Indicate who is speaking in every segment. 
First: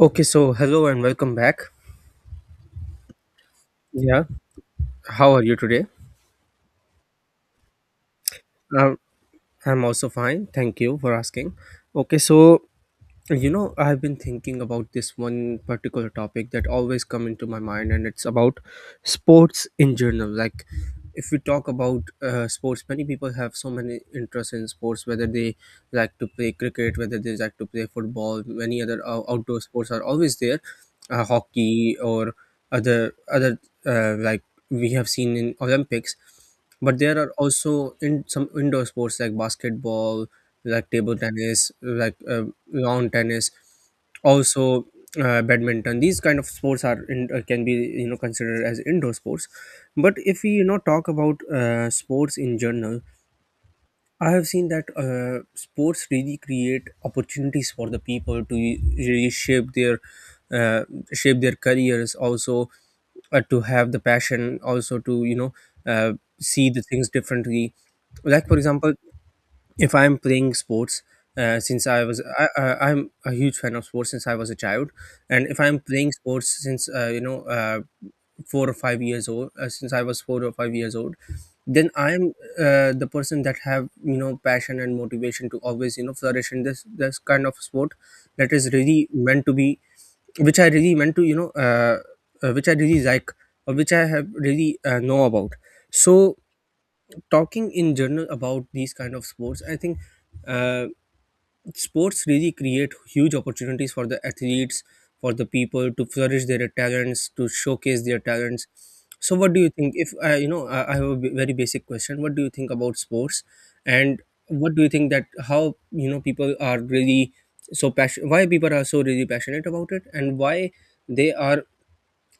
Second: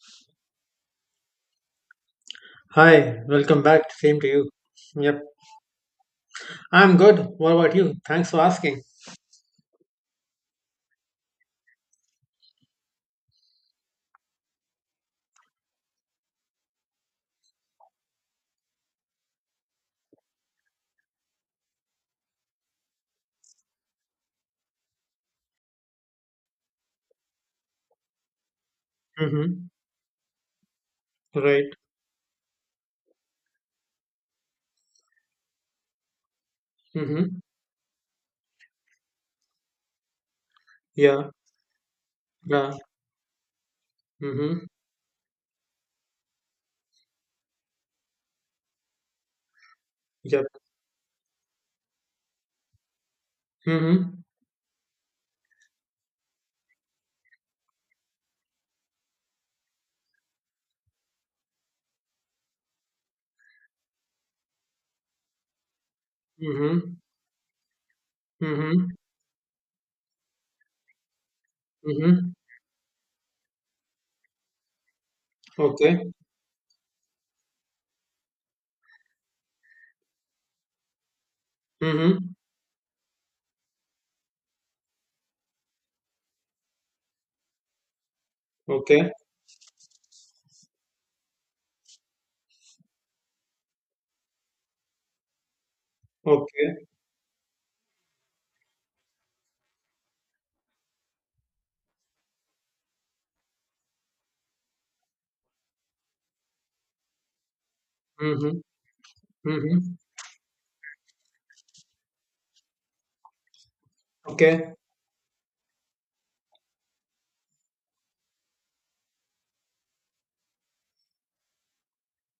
Speaker 1: Okay, so hello and welcome back.
Speaker 2: Hi, welcome back. Same
Speaker 1: Yeah,
Speaker 2: to you. Yep.
Speaker 1: how are you today?
Speaker 2: I'm good. What about you? Thanks for asking.
Speaker 1: Um, I'm also fine. Thank you for asking. Okay, so you know I've been thinking about this one particular topic that always come into my mind, and it's about sports in general. Like, if we talk about sports, many people have so many interests in sports, whether they like to play cricket, whether they like to play football, many other outdoor
Speaker 2: Mm-hmm.
Speaker 1: sports are always there,
Speaker 2: Right.
Speaker 1: hockey or other like we have seen in Olympics. But there are
Speaker 2: Mm-hmm.
Speaker 1: also in some indoor sports like basketball, like table
Speaker 2: Yeah.
Speaker 1: tennis, like
Speaker 2: Yeah.
Speaker 1: lawn tennis,
Speaker 2: Mm-hmm.
Speaker 1: also badminton. These kind of sports are can be considered as indoor sports. But if
Speaker 2: Yep.
Speaker 1: we talk about sports in general,
Speaker 2: Mm-hmm.
Speaker 1: I have seen that sports really create opportunities for the people to really shape their uh, careers, also to have the passion, also to uh, see the
Speaker 2: Mm-hmm.
Speaker 1: things differently. Like for
Speaker 2: Mm-hmm.
Speaker 1: example, if I'm playing sports, since I was
Speaker 2: Mm-hmm.
Speaker 1: I, I'm a huge fan of sports since I was a child, and if I'm
Speaker 2: Okay.
Speaker 1: playing sports since 4 or 5 years old, since I was 4 or 5 years old, then
Speaker 2: Mm-hmm.
Speaker 1: I'm the person that have you know passion and motivation to always you know flourish in this kind of sport that is really
Speaker 2: Okay.
Speaker 1: meant to be, which I really meant to which I really like or which I have really know about. So
Speaker 2: Okay.
Speaker 1: talking in general about these kind of sports, I think uh, sports really create huge opportunities for the athletes, for the people to flourish their talents, to showcase their
Speaker 2: Mm-hmm.
Speaker 1: talents. So what do you
Speaker 2: Mm-hmm.
Speaker 1: think? If I you know I have a very basic question, what do you think about sports and
Speaker 2: Okay.
Speaker 1: what do you think that how you know people are really so passionate, why people are so really passionate about it, and why they are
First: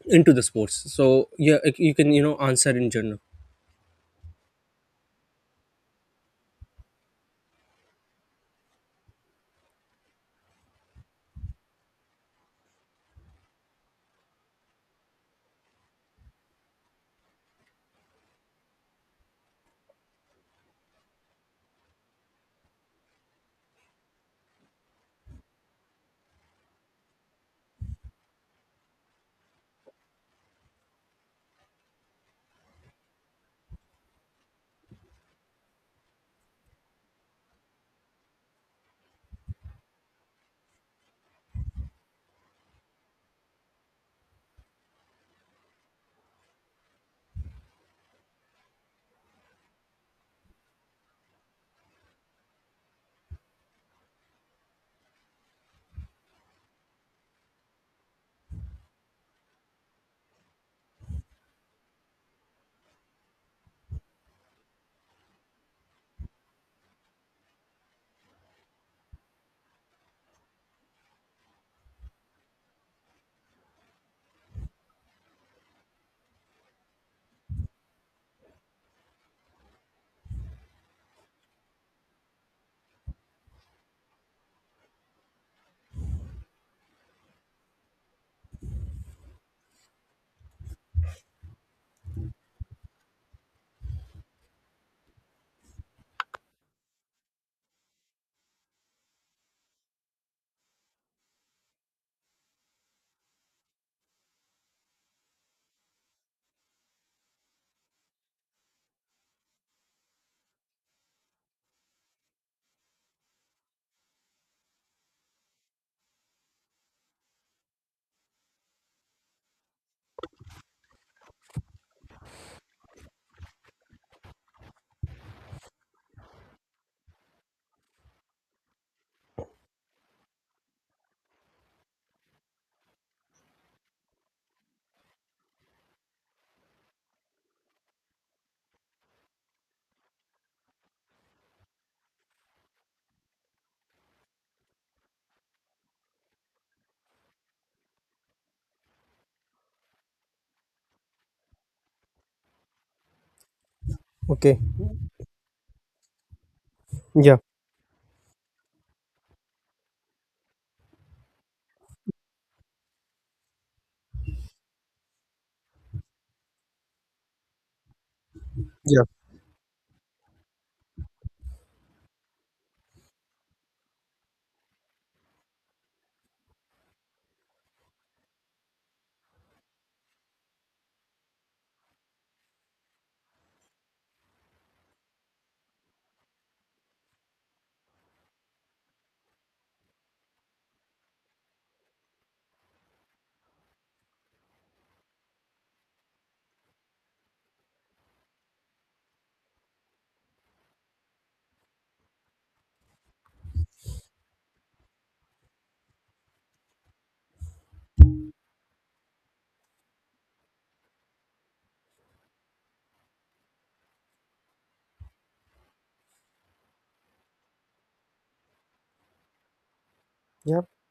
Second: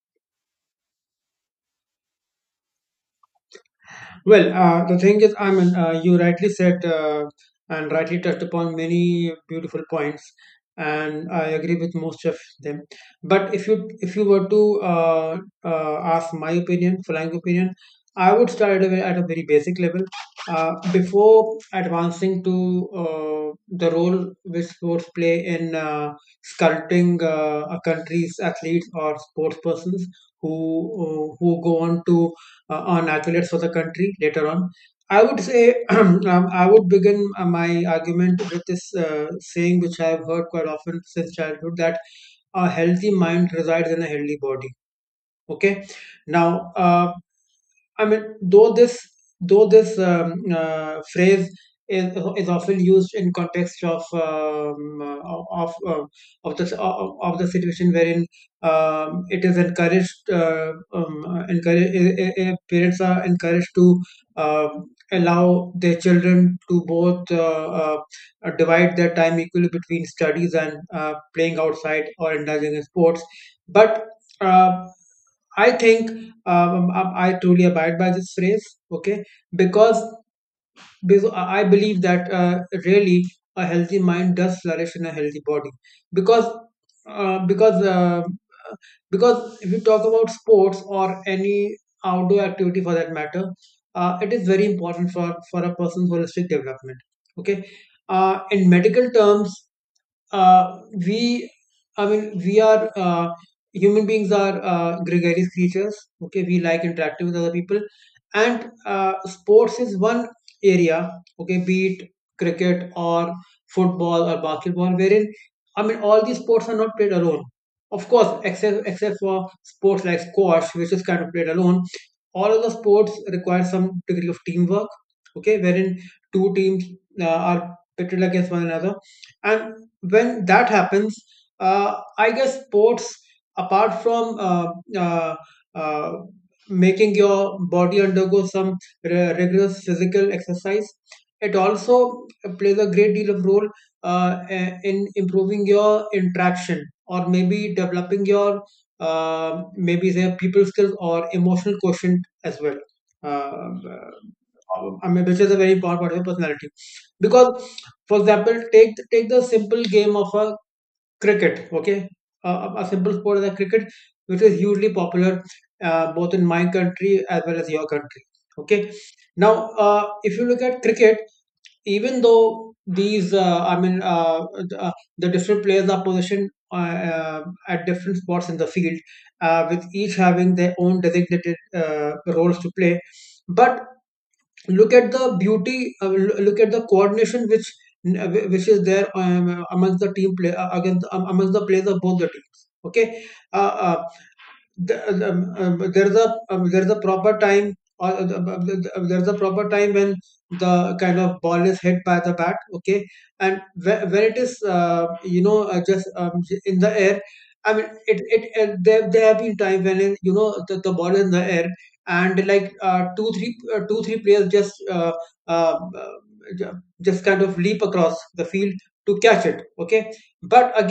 Speaker 1: into the sports? So yeah, you can you know answer in general.
Speaker 2: Well, the thing is, I mean, you rightly said and rightly touched upon many beautiful points, and I agree with most of them. But if you were to ask my opinion, flying opinion, I would start at a very basic level before advancing to the role which sports play in sculpting a country's athletes or sports persons who who go on to on accolades for the country later on. I would say I would begin my argument with this saying, which I have heard quite often since childhood, that a healthy mind resides in a healthy body. Okay, now, I mean, though this phrase is often used in context of of the situation wherein it is encouraged encourage eh, eh, eh, parents are encouraged to um allow their children to both uh, divide their time equally between studies and playing outside or indulging in sports, but. Uh, I think I truly abide by this phrase, okay? Because because I believe that really a healthy mind does flourish in a healthy body. Because uh, because uh, because if you talk about sports or any outdoor activity for that matter, it is very important for a person's holistic development. Okay, in medical terms, uh, we I mean we are human beings, are gregarious creatures. Okay, we like interacting with other people, and sports is one area. Okay, be it cricket or football or basketball, wherein, I mean, all these sports are not played alone, of course except for sports like squash, which is kind of played alone. All of the sports require some degree of teamwork, okay, wherein two teams are pitted against one another, and when that happens, I guess sports, apart from uh, uh, making your body undergo some rigorous physical exercise, it also plays a great deal of role in improving your interaction, or maybe developing your maybe say, people skills or emotional quotient as well. uh, uh,
Speaker 1: Okay.
Speaker 2: I mean, which is a very important part of your personality,
Speaker 1: Yeah.
Speaker 2: because, for example, take the simple game of a cricket. Okay, a simple sport as a cricket, which is hugely popular both in my country as well as your country. Okay,
Speaker 1: Yeah.
Speaker 2: now, if you look at cricket, even though these, the different players are positioned at different spots in the field, with each having their own designated roles to play, but look at the beauty, look at the coordination which is there amongst the team play against amongst the players of both the teams. Okay, uh, uh, the, there's a proper time, or the- there's a proper time when the kind of ball is hit by the bat, okay, and when it is in the air, I mean, there have been time when it, you know the ball is in the air, and like two three players just just kind of leap across the field to catch it, okay. But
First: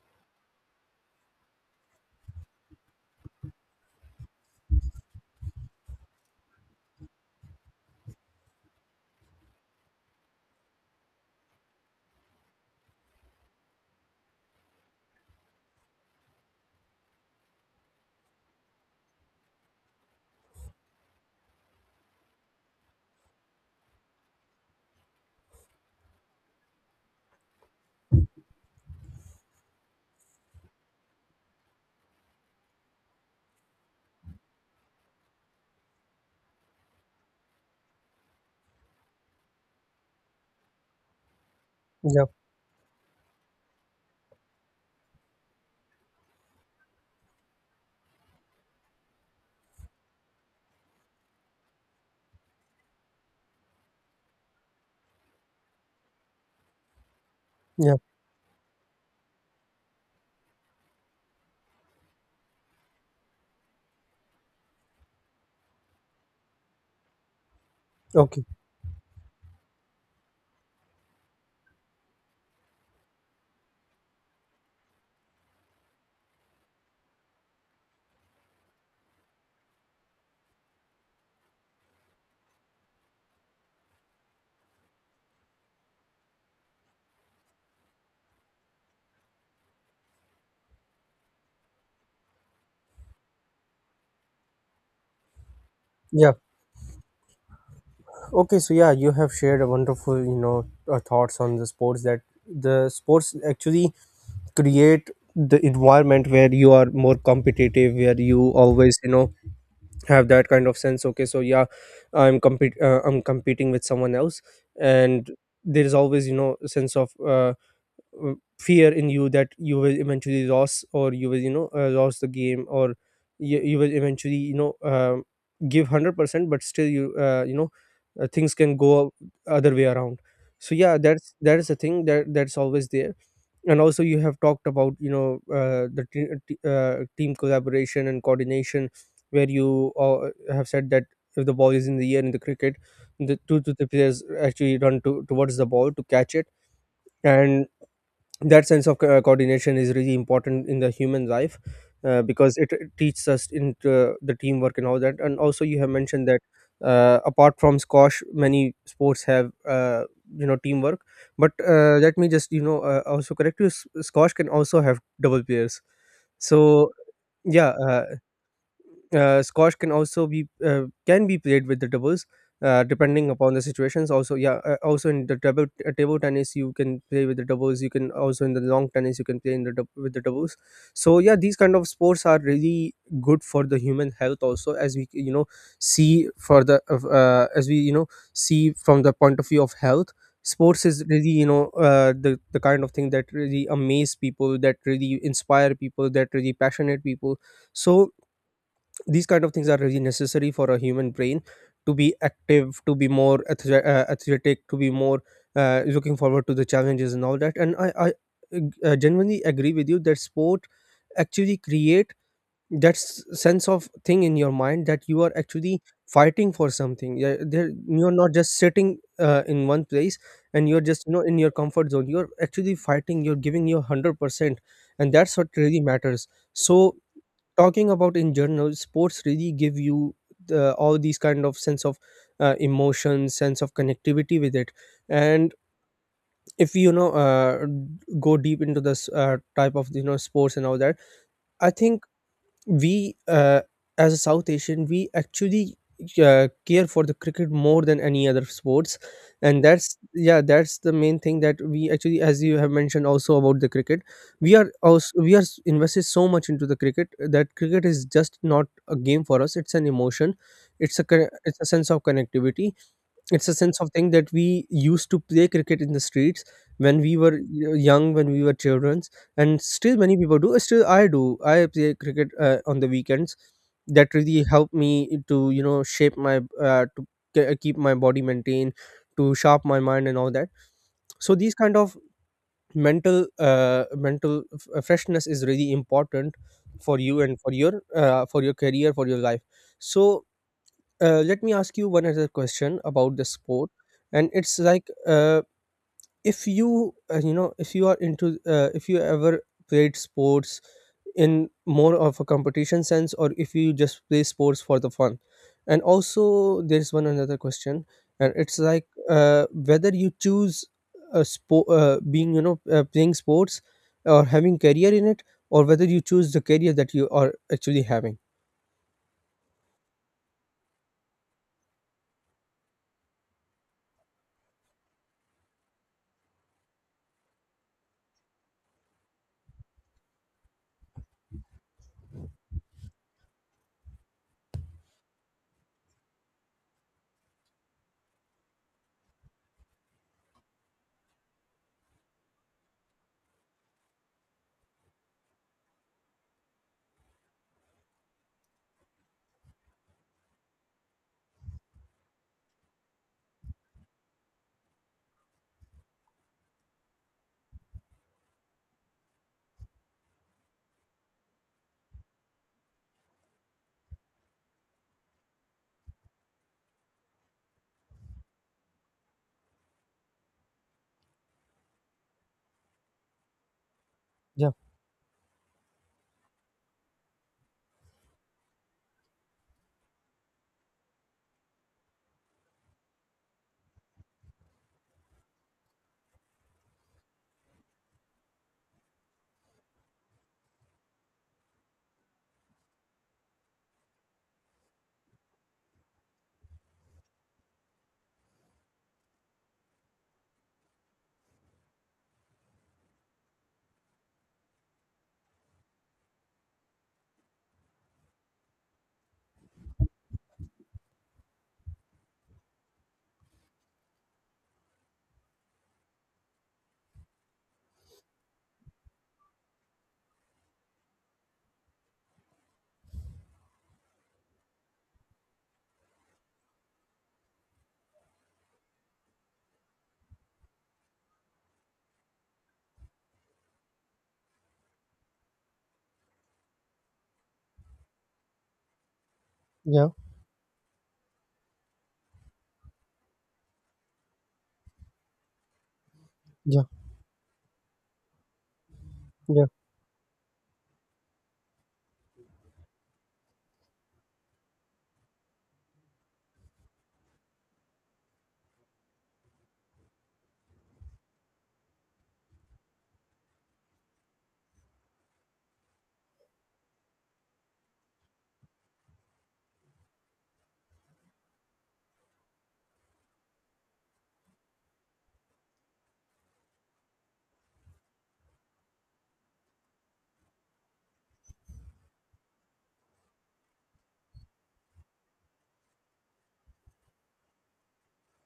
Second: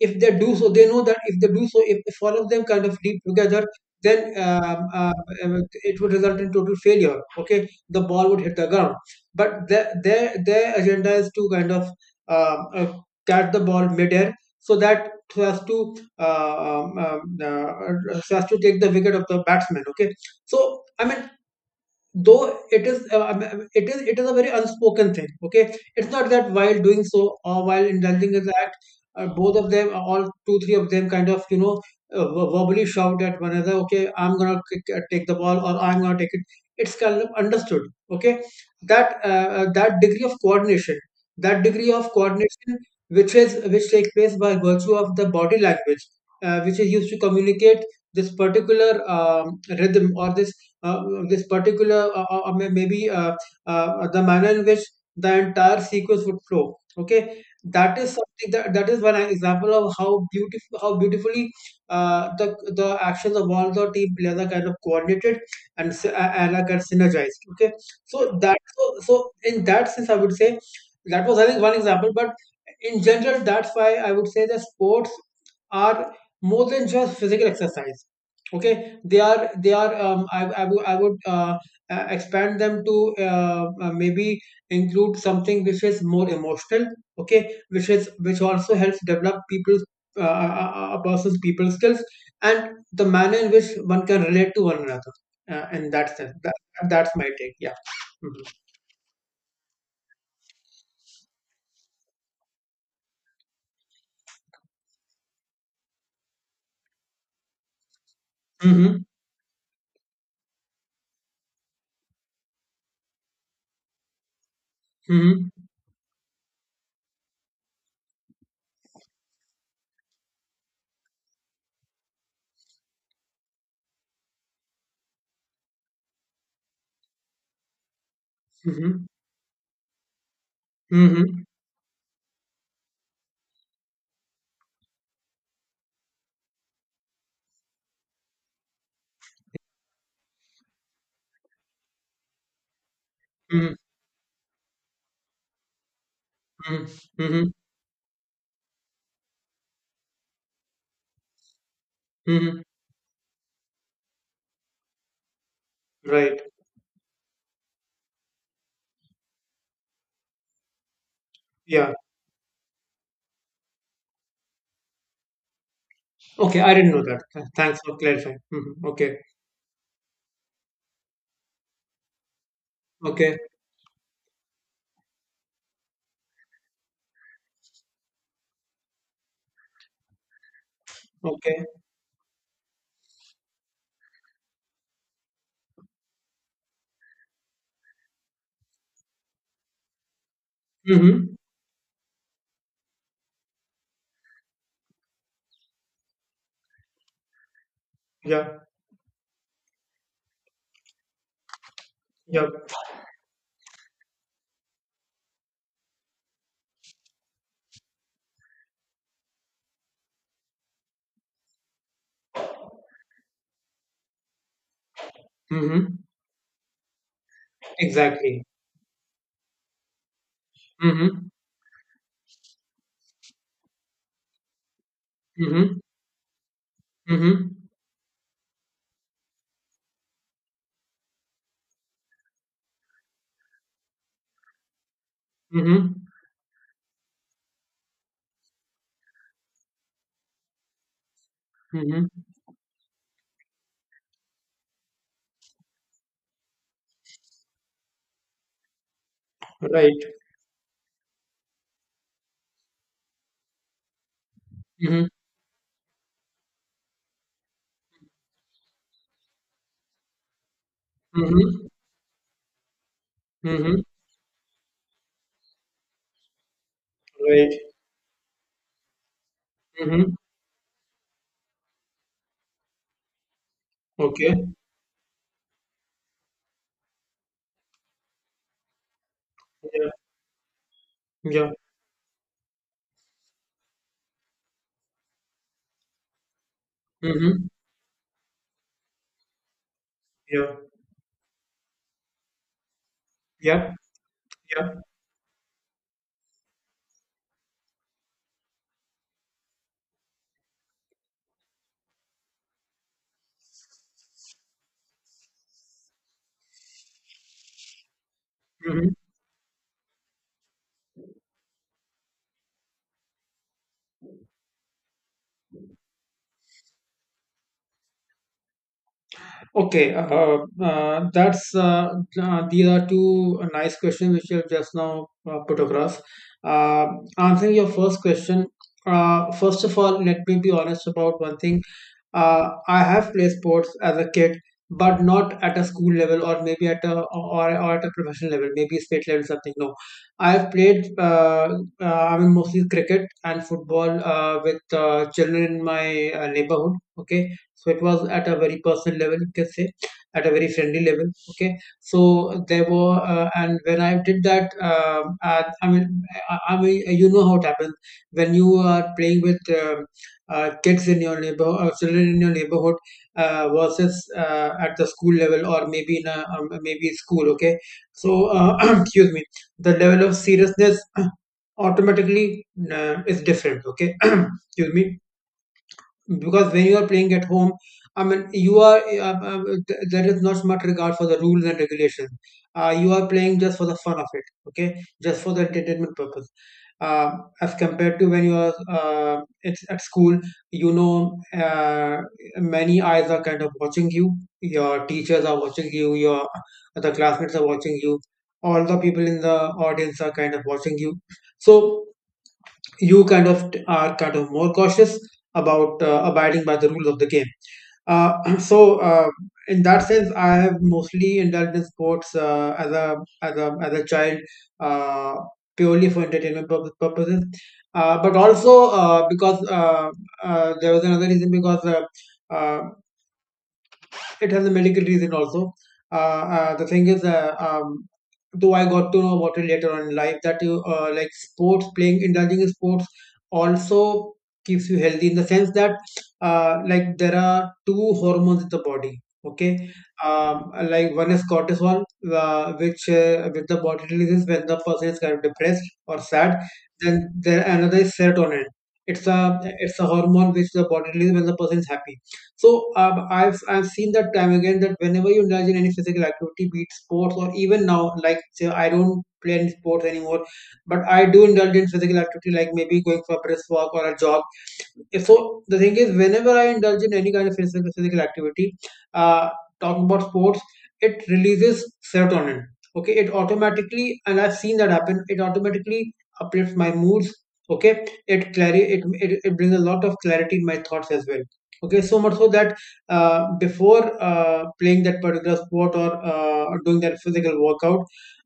Speaker 2: if they do so, they know that, if they do so, if all of them kind of leap together, then it would result in total failure, okay, the ball would hit the ground. But their agenda is to kind of um, uh, catch the ball midair, so that, so as to take the wicket of the batsman, okay. So, I mean, though it is it is a very unspoken thing, okay, it's not that while doing so, or while indulging in that, both of them all two three of them kind of, verbally shout at one another, okay, I'm gonna take the ball, or I'm gonna take it. It's kind of understood, okay, that that degree of coordination, that degree of
Speaker 1: Yeah.
Speaker 2: coordination which is, which takes place by virtue of the body language which is used to communicate this particular rhythm, or this uh, this particular may- maybe the manner in which the entire sequence would flow, okay.
Speaker 1: Yeah.
Speaker 2: That is something that is one example of how beautiful, how beautifully uh, the the actions of all the team players are kind of coordinated and and are kind of synergized, okay. So
Speaker 1: Okay.
Speaker 2: that, so in that sense, I would say, that was, I think, one example, but in general, that's why I would say that sports are more than just physical exercise, okay. They are, I would, I would expand them to maybe include something which is more emotional, okay, which is, which also helps develop people's a person's people skills, and the manner in which one can relate to one another in that sense.
Speaker 1: Yeah.
Speaker 2: That's my take. Yeah. Mm-hmm.
Speaker 1: Okay. So yeah, you have shared a wonderful, you know, thoughts on the sports, that the sports actually create the environment where you are more competitive, where you always,
Speaker 2: Mm-hmm.
Speaker 1: you know, have that kind of sense. Okay. So yeah, I'm compete. I'm competing with someone else, and there is always, you know, a sense of uh, fear in you that you will eventually lose or you will lose the game, or you will eventually you know give 100%, but still you you know things can
Speaker 2: Mm-hmm.
Speaker 1: go other way around. So yeah,
Speaker 2: Mm-hmm.
Speaker 1: that's,
Speaker 2: Mm-hmm.
Speaker 1: that is a thing that that's always there. And also you have talked about team collaboration and coordination, where you have said that if the ball is in the air in the cricket, the two
Speaker 2: Mm-hmm.
Speaker 1: to three players actually run towards the ball to catch it,
Speaker 2: Mm-hmm. Mm-hmm.
Speaker 1: and that sense of coordination is really important in the human life, because
Speaker 2: Mm-hmm.
Speaker 1: it teaches us into the teamwork and all that. And also you have mentioned
Speaker 2: Right.
Speaker 1: that apart from squash, many sports have you know teamwork. But
Speaker 2: Yeah.
Speaker 1: let me just you know also correct you, squash can also have double players.
Speaker 2: Okay, I
Speaker 1: So
Speaker 2: didn't know that.
Speaker 1: yeah,
Speaker 2: Thanks for clarifying. Hmm. Okay.
Speaker 1: squash can also be can be played with the doubles, depending
Speaker 2: Okay.
Speaker 1: upon the situations also. Yeah, also in the double table tennis you can play with the doubles, you can also in the long tennis you can play in the with the doubles. So yeah, these
Speaker 2: Okay.
Speaker 1: kind of sports are really good for the human health also, as we you know see for the as we you know see from the point of view of health, sports is
Speaker 2: Mhm.
Speaker 1: really you know the kind of thing that really amaze people, that really inspire people, that really passionate people. So
Speaker 2: Yeah.
Speaker 1: these kind of things are really necessary for a human brain to be
Speaker 2: Yeah.
Speaker 1: active, to be more athletic, to be more looking forward to the challenges and all that. And I genuinely agree with you that sport actually create that sense of thing in your mind that you are actually
Speaker 2: Mhm.
Speaker 1: fighting for something. Yeah, you're not
Speaker 2: Exactly.
Speaker 1: just sitting in one place, and you're just you know
Speaker 2: Mhm.
Speaker 1: in your comfort zone, you're actually fighting, you're giving your 100%, and that's what
Speaker 2: Mhm.
Speaker 1: really matters. So
Speaker 2: Mhm.
Speaker 1: talking about in general, sports really give you the, all these kind of sense of emotion, sense of connectivity with it. And
Speaker 2: Mhm.
Speaker 1: if you know go deep into this type of you know sports and all that, I think
Speaker 2: Mhm.
Speaker 1: we as a South Asian, we actually care for the cricket more than any other sports. And that's,
Speaker 2: Right.
Speaker 1: yeah, that's the main thing, that we actually, as you have mentioned also about the cricket, we are
Speaker 2: Mhm.
Speaker 1: also, invested so much into the cricket that cricket is just not a game for us, it's an emotion, it's a it's
Speaker 2: Mhm.
Speaker 1: a sense of connectivity, it's a sense
Speaker 2: Mhm.
Speaker 1: of thing that we used to play cricket in the streets when we were
Speaker 2: Right.
Speaker 1: young, when we were children, and still
Speaker 2: Mhm.
Speaker 1: many people do. Still I do, I play cricket on the weekends. That
Speaker 2: Okay.
Speaker 1: really helped me to you know shape my uh, to keep my body maintained, to sharp my
Speaker 2: Yeah.
Speaker 1: mind and all that. So
Speaker 2: Yeah.
Speaker 1: these kind of mental mental freshness is really important for you and
Speaker 2: Mhm.
Speaker 1: for your career, for your life. So
Speaker 2: Yeah.
Speaker 1: let me ask you one other question about the sport,
Speaker 2: Yeah.
Speaker 1: and it's
Speaker 2: Yeah.
Speaker 1: like if you you know if you are into if you ever played sports in more of a competition sense, or if you just play sports for the fun. And also there's one another question, and it's like
Speaker 2: Mhm.
Speaker 1: whether you choose a sport being you know playing sports or having career in it, or whether you choose the career that you are actually having.
Speaker 2: Okay, that's these are two nice questions which you have just now put across. Uh, Answering your first question, first of all, let me be honest about one thing. I have played sports as a kid, but not at a school level, or maybe at or at a professional level, maybe state level, something. No, I have played. I mean, mostly cricket and football with children in my neighborhood. Okay, so it was at a very personal level, you can say, at a very friendly level, okay, so there were, and when I did that, I mean, I mean, you know how it happens when you are playing with kids in your neighbor children in your neighborhood, versus at the school level, or maybe in a maybe school, okay. So excuse me, the level of seriousness automatically is different, okay.
Speaker 1: Yeah,
Speaker 2: Excuse me, because when you are playing at home, I mean, you are, uh, uh, there is not much regard for the rules and regulations, you are playing just for the fun of it, okay, just for the entertainment purpose, uh, as compared to when you are, it's at school, you know, uh, many eyes are kind of watching you, your teachers are watching you, your the classmates are watching you, all the people in the audience are kind of watching you, so you kind of are kind of more cautious about abiding by the rules of the game. So in that sense, I have mostly indulged in sports as a child, uh, purely for purposes, but also because there was another reason, because. Uh, it has a medical reason also. The thing is, though I got to know about it later on in life, that you, like sports, playing, indulging in sports, also keeps you healthy, in the sense that like there are two hormones in the body. Okay,
Speaker 1: yeah,
Speaker 2: like one is cortisol, which the body releases when the person is kind of depressed or sad.
Speaker 1: yeah,
Speaker 2: Then there another is serotonin. It's a
Speaker 1: yeah,
Speaker 2: it's a hormone which the body releases when the person is happy. So I've seen that time again, that whenever you indulge in any physical activity, be it sports, or even now, like, say, I don't play any sports anymore, but I do indulge in physical activity, like maybe going for a brisk walk or a jog. So the thing is, whenever I indulge in any kind of physical activity, uh, talking about sports, it releases serotonin. Okay, it automatically, and I've seen that happen, it automatically uplifts my moods. It brings a lot of clarity in my thoughts as well. Okay, so much so that before playing that particular sport or doing that physical workout,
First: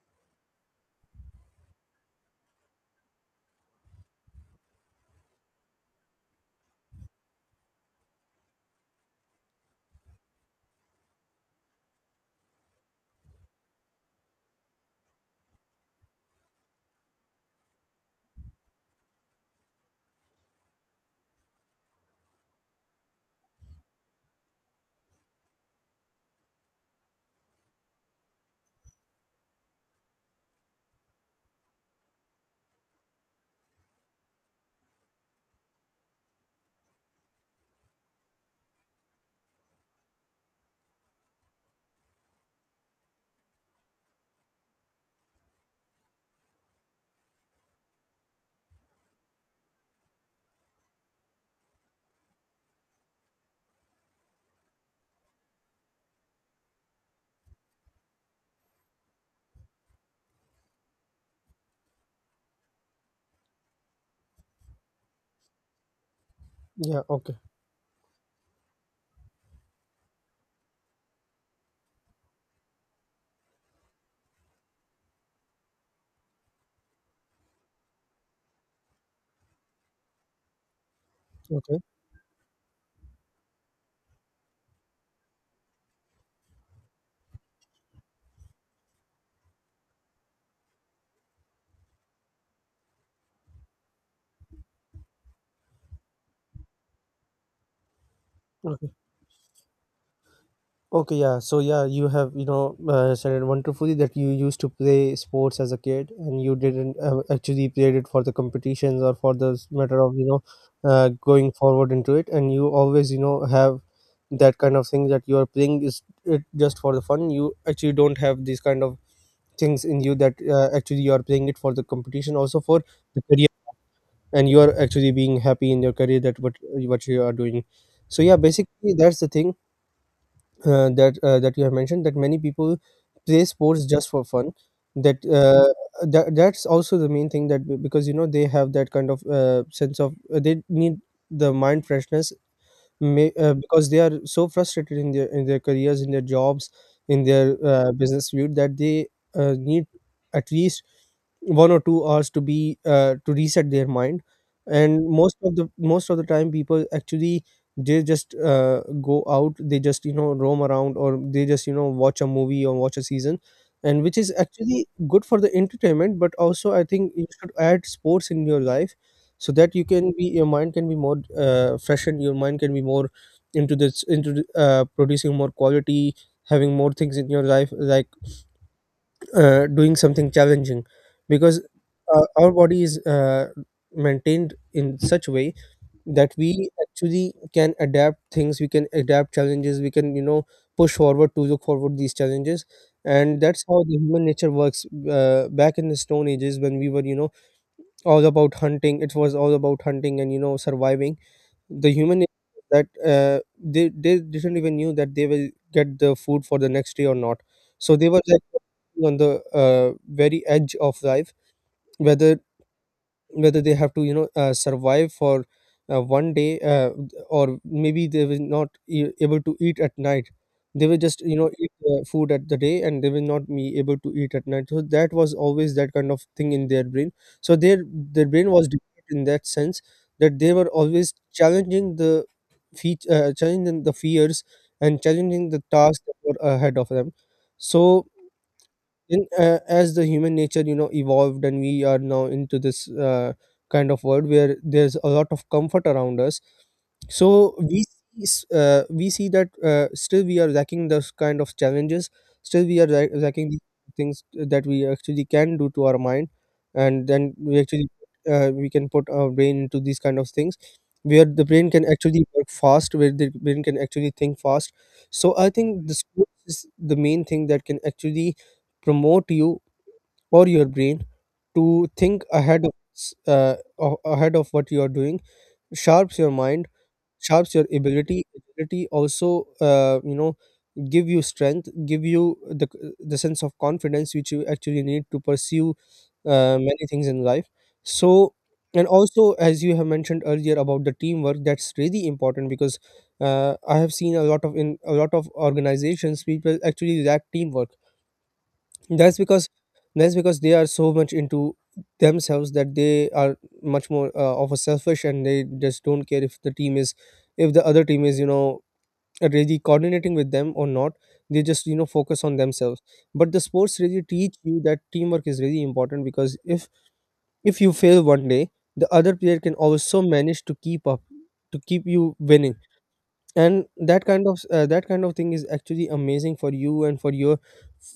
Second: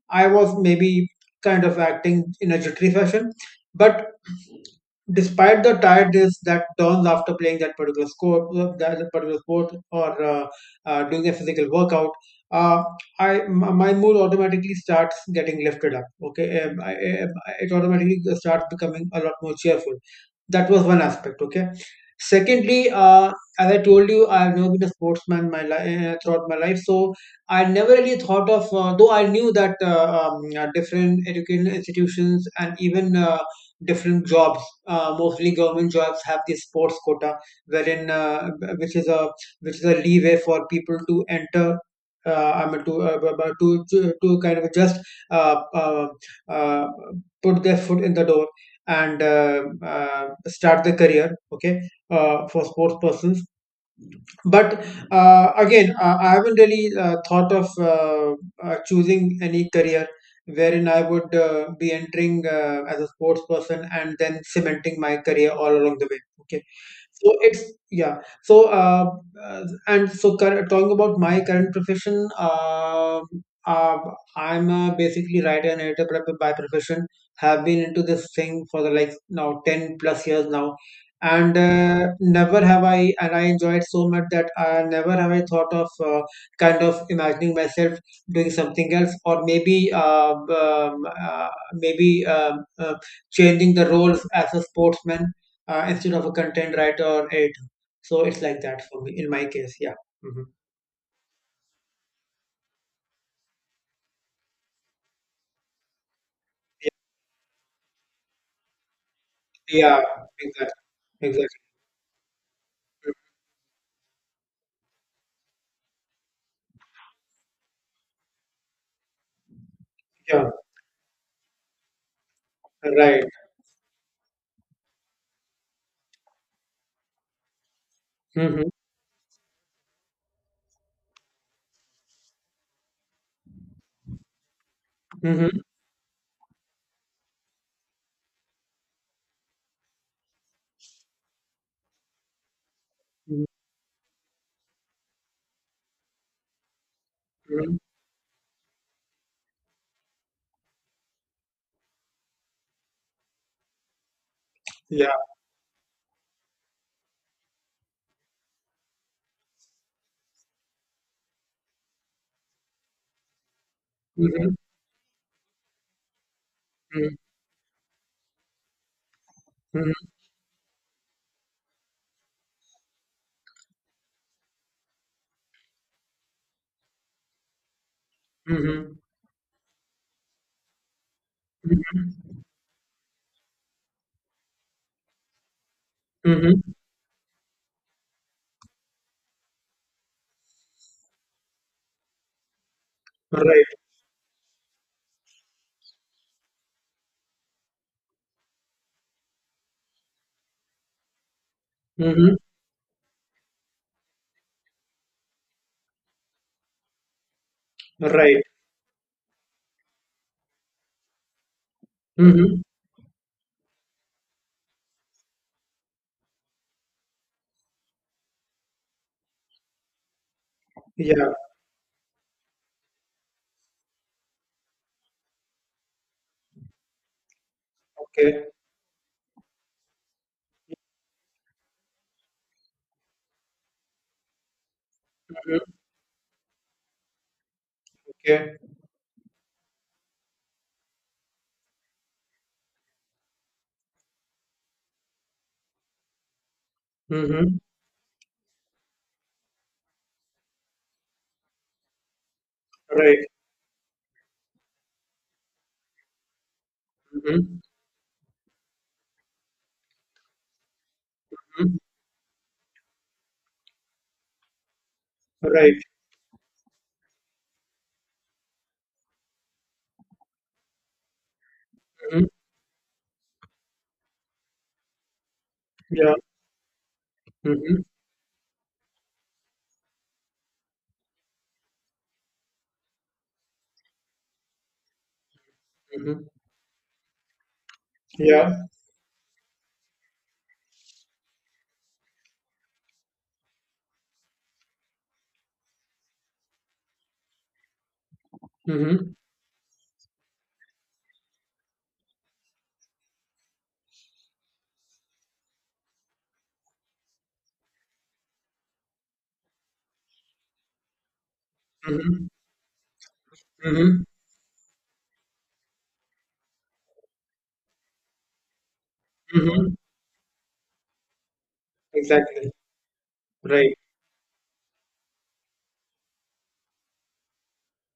Speaker 2: I was maybe kind of acting in a jittery fashion. But despite the tiredness that dawns after playing that particular sport or doing a physical workout, uh, my mood automatically starts getting lifted up. Okay. I- it automatically starts becoming a lot more cheerful. That was one aspect. Okay. Secondly, as I told you, I've never been a sportsman throughout my life, so I never really thought of. Though I knew that different educational institutions and even different jobs, mostly government jobs, have this sports quota, wherein which is a which is a leeway for people to enter. I mean to, to kind of just uh, uh, uh, put their foot in the door and start the career. Okay, for sports persons. But again, I haven't really thought of choosing any career wherein I would be entering as a sports person and then cementing my career all along the way. Okay,
Speaker 1: yeah.
Speaker 2: so
Speaker 1: Okay,
Speaker 2: it's yeah. So talking about my current profession, uh, I'm basically writer and editor by profession. Have been into this thing for the like now 10 plus years now, and
Speaker 1: okay.
Speaker 2: never have I and I enjoy it so much that never have I thought of kind of imagining myself doing something else, or maybe changing the roles as a sportsman instead of a content writer or editor. So it's like that
Speaker 1: Okay.
Speaker 2: for me in my case. Yeah. Hmm.
Speaker 1: Okay. Yeah. So yeah, you have you know said it wonderfully that you used to play sports as a kid, and you didn't actually played it for the competitions or for the matter
Speaker 2: Yeah.
Speaker 1: of you know
Speaker 2: Exactly. Exactly.
Speaker 1: going forward into it, and you always you know have that kind of thing that you are playing is it just for the fun. You actually don't have these kind of things in you that
Speaker 2: Yeah.
Speaker 1: actually you are playing it for the competition, also for the
Speaker 2: Right.
Speaker 1: career, and you are actually being happy in your career that what you are doing. So yeah,
Speaker 2: Hmm.
Speaker 1: basically that's the thing, that you have mentioned, that many people play sports just for fun. That
Speaker 2: Hmm.
Speaker 1: that that's also the main thing, that because you know they have that kind of sense of they need the mind freshness, because they are so frustrated in their careers, in their jobs, in their
Speaker 2: Hmm.
Speaker 1: business field, that they need at least 1 or 2 hours to be to reset their mind.
Speaker 2: Yeah.
Speaker 1: And most of the time people actually, they just go out, they just you know roam around, or they just you know watch a movie or watch a season, and which is
Speaker 2: Hmm.
Speaker 1: actually good for the entertainment. But also I think
Speaker 2: Hmm.
Speaker 1: you should add sports in your life so that you
Speaker 2: Hmm.
Speaker 1: can be, your mind can be more freshened, your mind can be more into this, into the- producing more quality, having more things in your life like
Speaker 2: Hmm.
Speaker 1: doing something challenging. Because our body is maintained in such a way that
Speaker 2: Hmm.
Speaker 1: we actually can adapt things, we can adapt challenges, we can you know push forward to look forward these challenges. And that's
Speaker 2: Right.
Speaker 1: how the human nature works. Uh, back in the stone ages, when we were you know all about hunting, it was all about hunting and you know surviving, the human nature
Speaker 2: Hmm.
Speaker 1: that they didn't even knew that they will get the food for the next day or not. So they were like
Speaker 2: Right.
Speaker 1: on the uh, very edge of life, whether
Speaker 2: Hmm.
Speaker 1: whether they have to you know survive for one day, or maybe they were not able to eat at night, they were just
Speaker 2: Yeah.
Speaker 1: you know eat food at the day and they will not be able to eat at night. So that was always that kind of thing in their brain. So their
Speaker 2: Okay.
Speaker 1: brain was developed in that sense, that they were always challenging the fears and challenging the
Speaker 2: Hmm.
Speaker 1: tasks that were ahead of them. so
Speaker 2: Okay.
Speaker 1: in uh, as the human nature evolved, and we are now into this kind of world where there's a lot of comfort around us. So
Speaker 2: Hmm.
Speaker 1: we see that still we are lacking those kind of challenges. Still we are
Speaker 2: Right.
Speaker 1: lacking the things that we actually can do to our mind, and then
Speaker 2: Hmm.
Speaker 1: we can put our brain into these kind of things, where the brain
Speaker 2: Hmm.
Speaker 1: can actually work fast, where the brain can actually think fast. So I
Speaker 2: Right.
Speaker 1: think the school is the main thing that can actually promote you or your brain to think
Speaker 2: Hmm.
Speaker 1: ahead of ahead of what you are doing.
Speaker 2: Yeah.
Speaker 1: Sharps your mind, sharps your
Speaker 2: Hmm.
Speaker 1: ability also. uh, you know Give you strength, give you the sense of confidence which you actually need to pursue
Speaker 2: Hmm.
Speaker 1: many things in life. So.
Speaker 2: Yeah.
Speaker 1: And also, as you have mentioned earlier about the teamwork, that's really important, because I have seen a lot of in a lot of organizations people actually lack teamwork.
Speaker 2: Hmm.
Speaker 1: That's because they are so much into themselves, that they are much more of a selfish, and they just don't care if the team is if the other team is really coordinating with them or not. They just focus
Speaker 2: Hmm.
Speaker 1: on themselves. But the sports really
Speaker 2: Hmm.
Speaker 1: teach you that teamwork is really important, because if you fail one day, the other player can
Speaker 2: Hmm.
Speaker 1: also manage to keep up, to keep you
Speaker 2: Exactly.
Speaker 1: winning. And
Speaker 2: Right.
Speaker 1: that kind of thing is actually amazing for you and for your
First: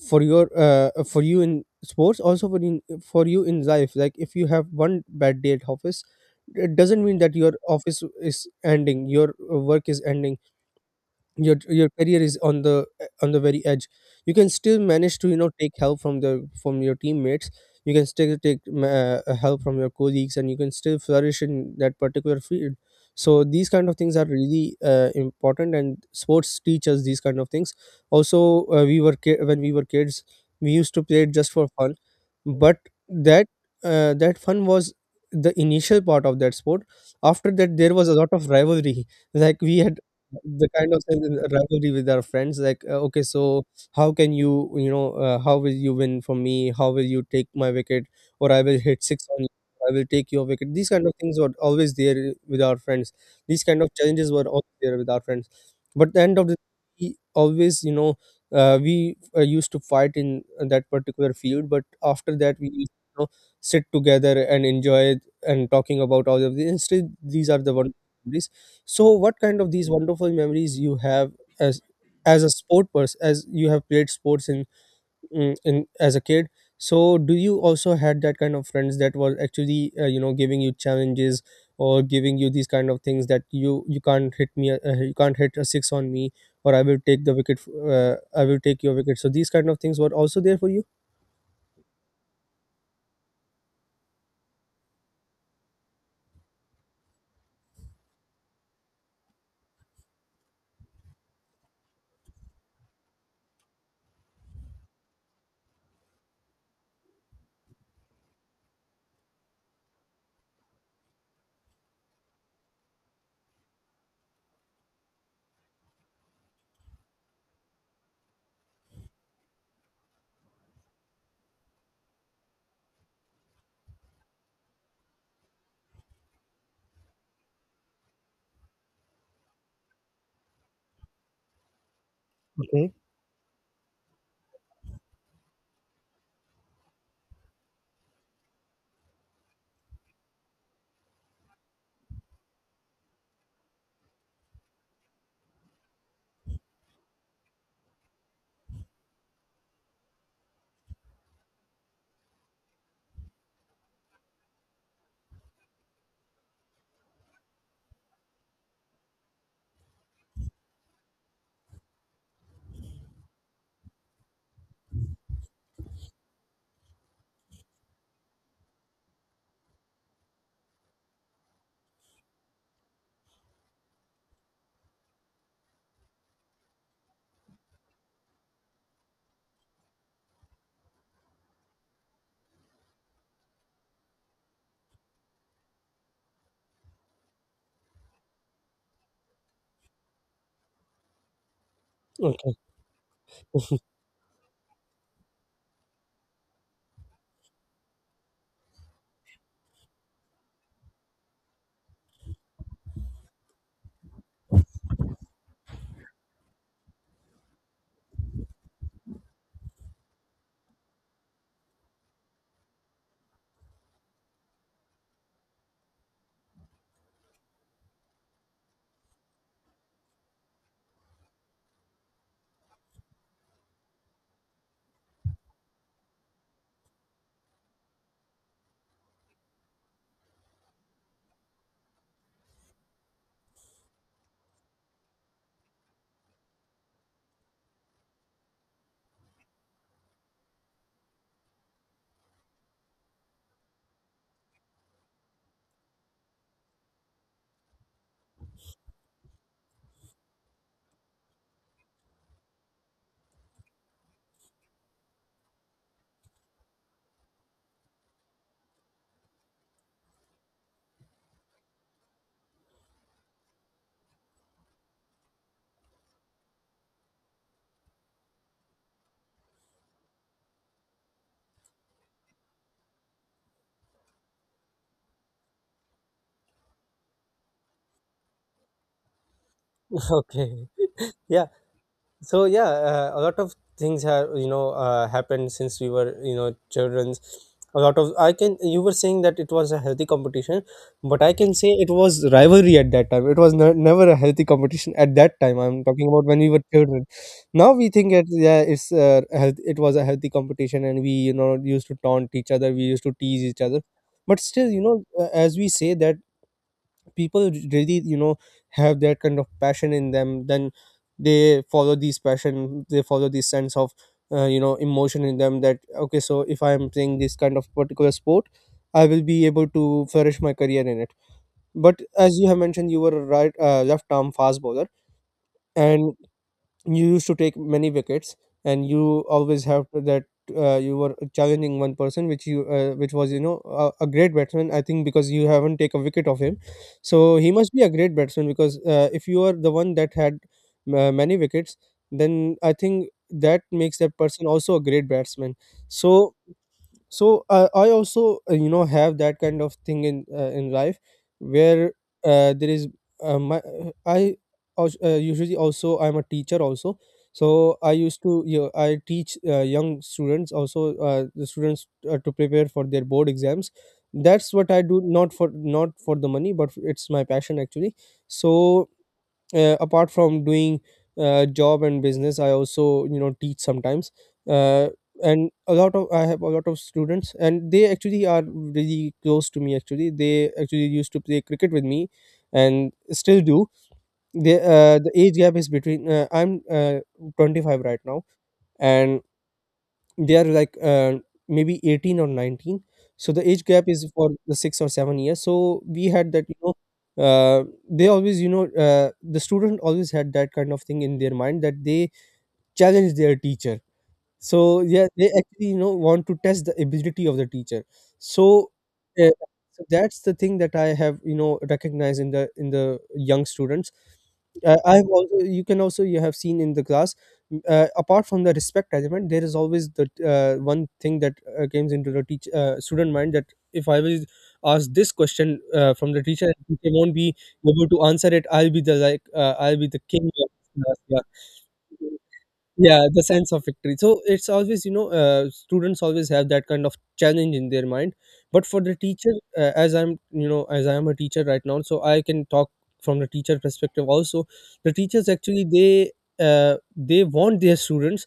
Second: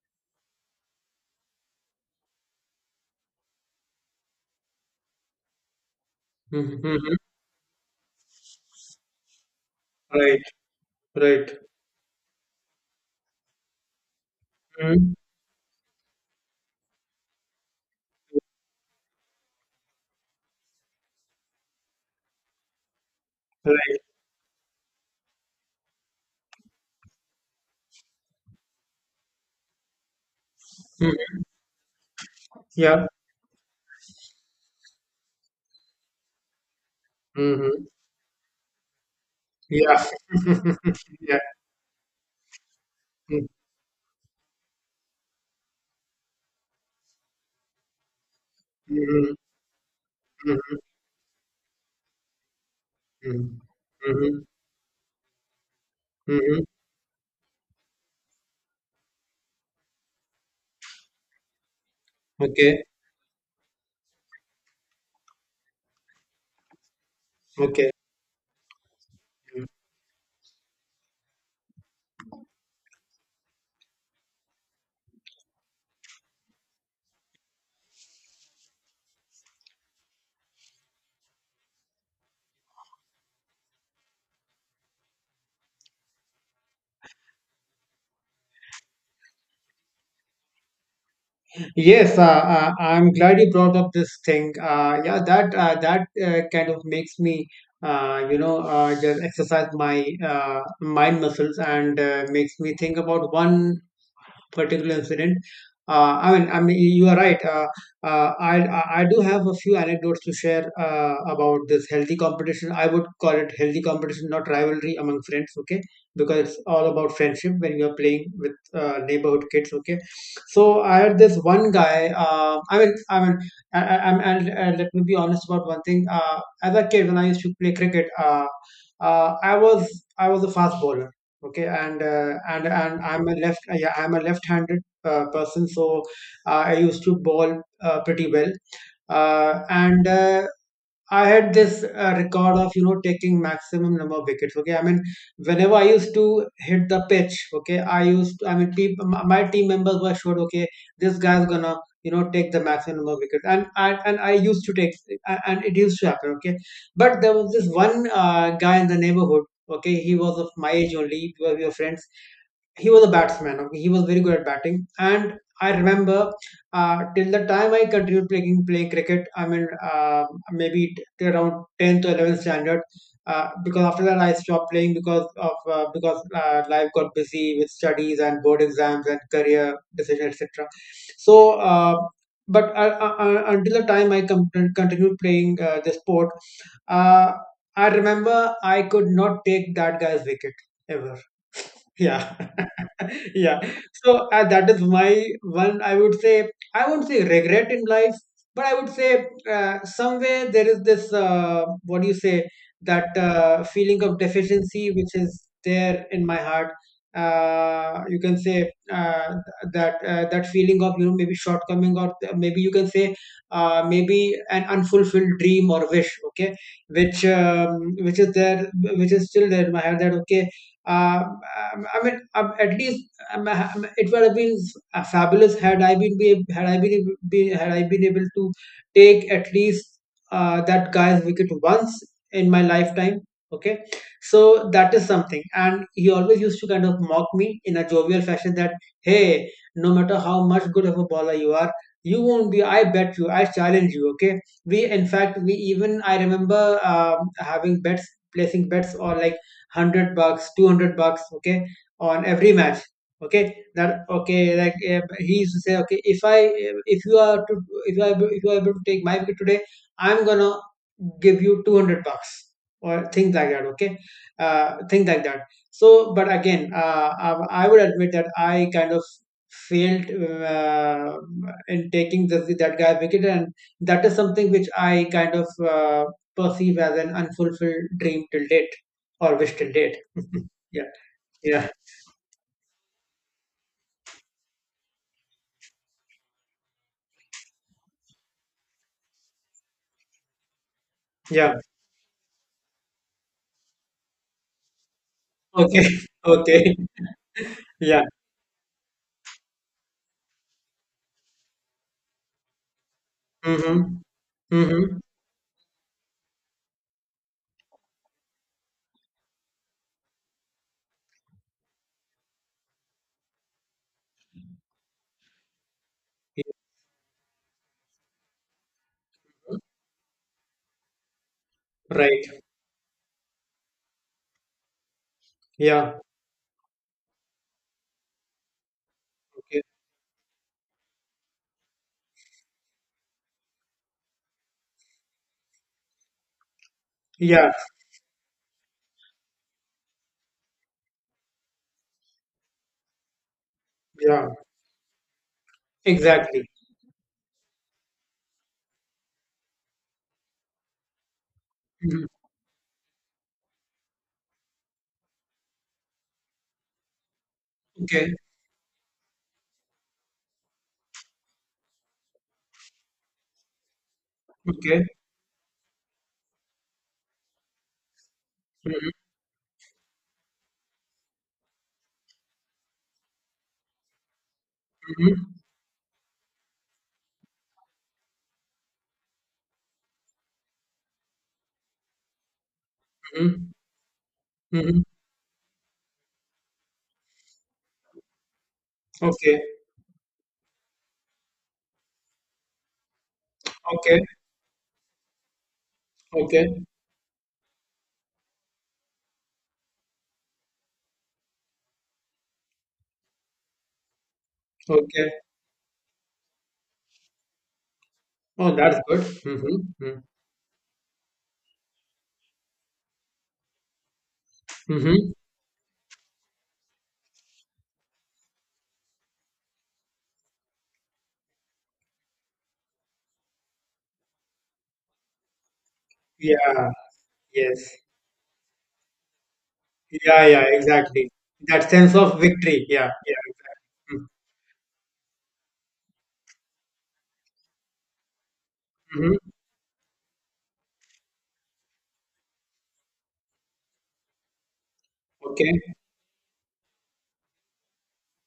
Speaker 1: for your for you in sports, also for in for you in life. Like if you have one bad day at office, it doesn't
Speaker 2: Hmm.
Speaker 1: mean that your office is ending, your work is ending,
Speaker 2: Right,
Speaker 1: your
Speaker 2: right.
Speaker 1: your career is on the very edge. You can still
Speaker 2: Mm,
Speaker 1: manage to take help from the from your teammates, you can still take help from your colleagues, and you can still flourish in that particular field. So these kind
Speaker 2: right.
Speaker 1: of things are really important, and sports teach us these kind of things. Also, when we were kids, we used to play it
Speaker 2: Mm,
Speaker 1: just for fun, but
Speaker 2: yeah.
Speaker 1: that that fun was the initial part of that sport. After that,
Speaker 2: Hmm.
Speaker 1: there was a lot of rivalry like we had
Speaker 2: Yeah.
Speaker 1: the kind of sense
Speaker 2: Yeah.
Speaker 1: of rivalry with our friends, like okay,
Speaker 2: Mm,
Speaker 1: so how can you you know how will you win from me, how will you take my wicket, or I will hit six
Speaker 2: mhm,
Speaker 1: on you, I will take your wicket.
Speaker 2: mhm,
Speaker 1: These kind of things were always there with our friends.
Speaker 2: mhm,
Speaker 1: These kind of challenges
Speaker 2: mhm,
Speaker 1: were always there with our friends. But at the end of the,
Speaker 2: mhm.
Speaker 1: we always, you know we used to fight in that particular field, but after that we
Speaker 2: Okay.
Speaker 1: used to, sit together and enjoy it, and talking about all of this, instead these are the
Speaker 2: Okay.
Speaker 1: one. So, what kind
Speaker 2: Mm.
Speaker 1: of these wonderful memories you have, as as a sport person, as you have played sports in, in as a kid? So, do you also had that kind of friends that was actually giving you challenges, or giving you these kind of things that you can't hit me, you can't hit a six on me, or I will take your wicket. So, these kind of things were also there for you.
Speaker 2: Yes, I'm glad you brought up this thing. Yeah, that kind of makes me, you know, just exercise my mind muscles and makes me think about one particular incident. I mean, you are right. I do have a few anecdotes to share about this healthy competition. I would call it healthy competition, not rivalry among friends. Okay, because it's all about friendship when you are playing with neighborhood kids. Okay, so I had this one guy. I mean, and let me be honest about one thing. As a kid, when I used to play cricket, I was a fast bowler. Okay, and
Speaker 1: Okay.
Speaker 2: I'm a left-handed person, so I used to bowl pretty well. And I had this record of, you know, taking maximum number of wickets. Okay, I mean, whenever I used to hit the pitch, okay, I mean people, my team members were sure, okay, this guy's gonna, you know, take the maximum number of wickets, and I used to take, and it used to happen. Okay, but there was this one guy in the neighborhood. Okay, he was of my age only. We were friends, he was a batsman. Okay, he was very good at batting, and I remember till the time I continued playing cricket. I mean, maybe till around 10th or 11th standard. Because after that I stopped playing because of because life got busy with studies and board exams and career decision etc. So, but until the time I continued playing the sport, uh, I remember I could not take that guy's wicket ever. Yeah,
Speaker 1: Okay.
Speaker 2: yeah. So that is my one. I would say I won't say regret in life, but I would say somewhere there is this what do you say, that feeling of deficiency which is there in my heart. You can say that feeling of, you know, maybe shortcoming, or maybe you can say maybe an unfulfilled dream or wish. Okay, which is there, which is still there in my heart. That okay. At least it would have been fabulous had I been, be, had I been, ab- be, had I been able to take at least that guy's wicket once in my lifetime. Okay, so that is something, and he always used to kind of mock me in a jovial fashion that hey, no matter how much good of a bowler you are, you won't be. I bet you. I challenge you. Okay, we in fact we even I remember having bets, placing bets, or like 100 bucks, 200 bucks, okay, on every match. Okay, that okay like he used to say, okay, if you are to if I, if you are able to take my wicket today, I'm gonna give you 200 bucks, or things like that. Okay, things like that. So but again, I would admit that I kind of failed uh, in taking the that guy wicket, and that is something which I kind of uh, perceive as an unfulfilled dream till date or we date.
Speaker 1: Okay.
Speaker 2: Yeah,
Speaker 1: Yeah.
Speaker 2: yeah,
Speaker 1: So, yeah, a lot of things have happened since we were children's. A lot of I can You were saying that it was a healthy competition, but I can
Speaker 2: yeah.
Speaker 1: say it was rivalry at that time, it was never a healthy competition at that time, I'm
Speaker 2: Okay,
Speaker 1: talking about when we were
Speaker 2: okay.
Speaker 1: children. Now we
Speaker 2: Yeah.
Speaker 1: think it, yeah, it's it was a healthy competition, and we used to taunt each other, we used to tease each other.
Speaker 2: Mm-hmm.
Speaker 1: But still,
Speaker 2: Mm-hmm.
Speaker 1: as we say that, people really have that kind of passion in them, then they follow these passion, they follow this sense of emotion in them, that okay, so
Speaker 2: Yeah.
Speaker 1: if I am playing this kind of particular sport, I will be able to flourish my career in it. But
Speaker 2: Right.
Speaker 1: as you have mentioned, you were a left arm fast bowler,
Speaker 2: Yeah.
Speaker 1: and you used to take many wickets, and you
Speaker 2: Okay.
Speaker 1: always have to- that you were challenging one person, which you which was a great batsman, I think, because you haven't take a wicket of him, so
Speaker 2: Yeah.
Speaker 1: he must be a great batsman, because if you are the one that had many wickets, then I think that makes that
Speaker 2: Yeah.
Speaker 1: person also a great batsman. So,
Speaker 2: Exactly.
Speaker 1: I also, have that kind of thing in life, where
Speaker 2: Mhm.
Speaker 1: there is my, usually, also I'm a teacher also. So I
Speaker 2: Okay.
Speaker 1: used to you know, I teach young students, also the students to prepare for their board exams. That's what I
Speaker 2: Okay.
Speaker 1: do, not for the money, but it's my passion actually. So
Speaker 2: Mm-hmm.
Speaker 1: apart from doing job and business, I also teach sometimes. uh,
Speaker 2: Mm-hmm.
Speaker 1: and a lot of I have a lot of students, and they actually are really close to me, actually they actually used to play cricket with me, and still
Speaker 2: Mm-hmm.
Speaker 1: do.
Speaker 2: Mm-hmm.
Speaker 1: The age gap is between I'm 25 right now, and
Speaker 2: Okay.
Speaker 1: they are like maybe 18 or 19, so the age gap
Speaker 2: Okay.
Speaker 1: is for the 6 or 7 years. So we had that.
Speaker 2: Okay.
Speaker 1: Uh, the student always had that kind of thing in their mind, that they challenge their teacher. So yeah,
Speaker 2: Okay.
Speaker 1: they actually want to test the ability of the teacher.
Speaker 2: Oh,
Speaker 1: So
Speaker 2: that's good.
Speaker 1: uh,
Speaker 2: Mm-hmm. Mm-hmm.
Speaker 1: that's the thing that I have recognized in the young students. I have
Speaker 2: Mm-hmm.
Speaker 1: also you can also You have seen in the class, apart from the respect element, there is always the one thing that comes into the teach student mind, that if I will ask this question from the teacher
Speaker 2: Yeah.
Speaker 1: and they won't be
Speaker 2: Yes.
Speaker 1: able to answer it, I'll be the
Speaker 2: Yeah.
Speaker 1: king
Speaker 2: Yeah.
Speaker 1: of this
Speaker 2: Exactly.
Speaker 1: class.
Speaker 2: That sense
Speaker 1: yeah
Speaker 2: of victory. Yeah.
Speaker 1: yeah,
Speaker 2: Yeah.
Speaker 1: the sense of victory.
Speaker 2: Mm-hmm.
Speaker 1: So it's always you know students always have that kind of challenge in their mind. But for the
Speaker 2: Mm-hmm.
Speaker 1: teacher, as I'm you know as I am a teacher right now, so I can talk from the teacher perspective also. The teachers actually,
Speaker 2: Okay.
Speaker 1: they want their students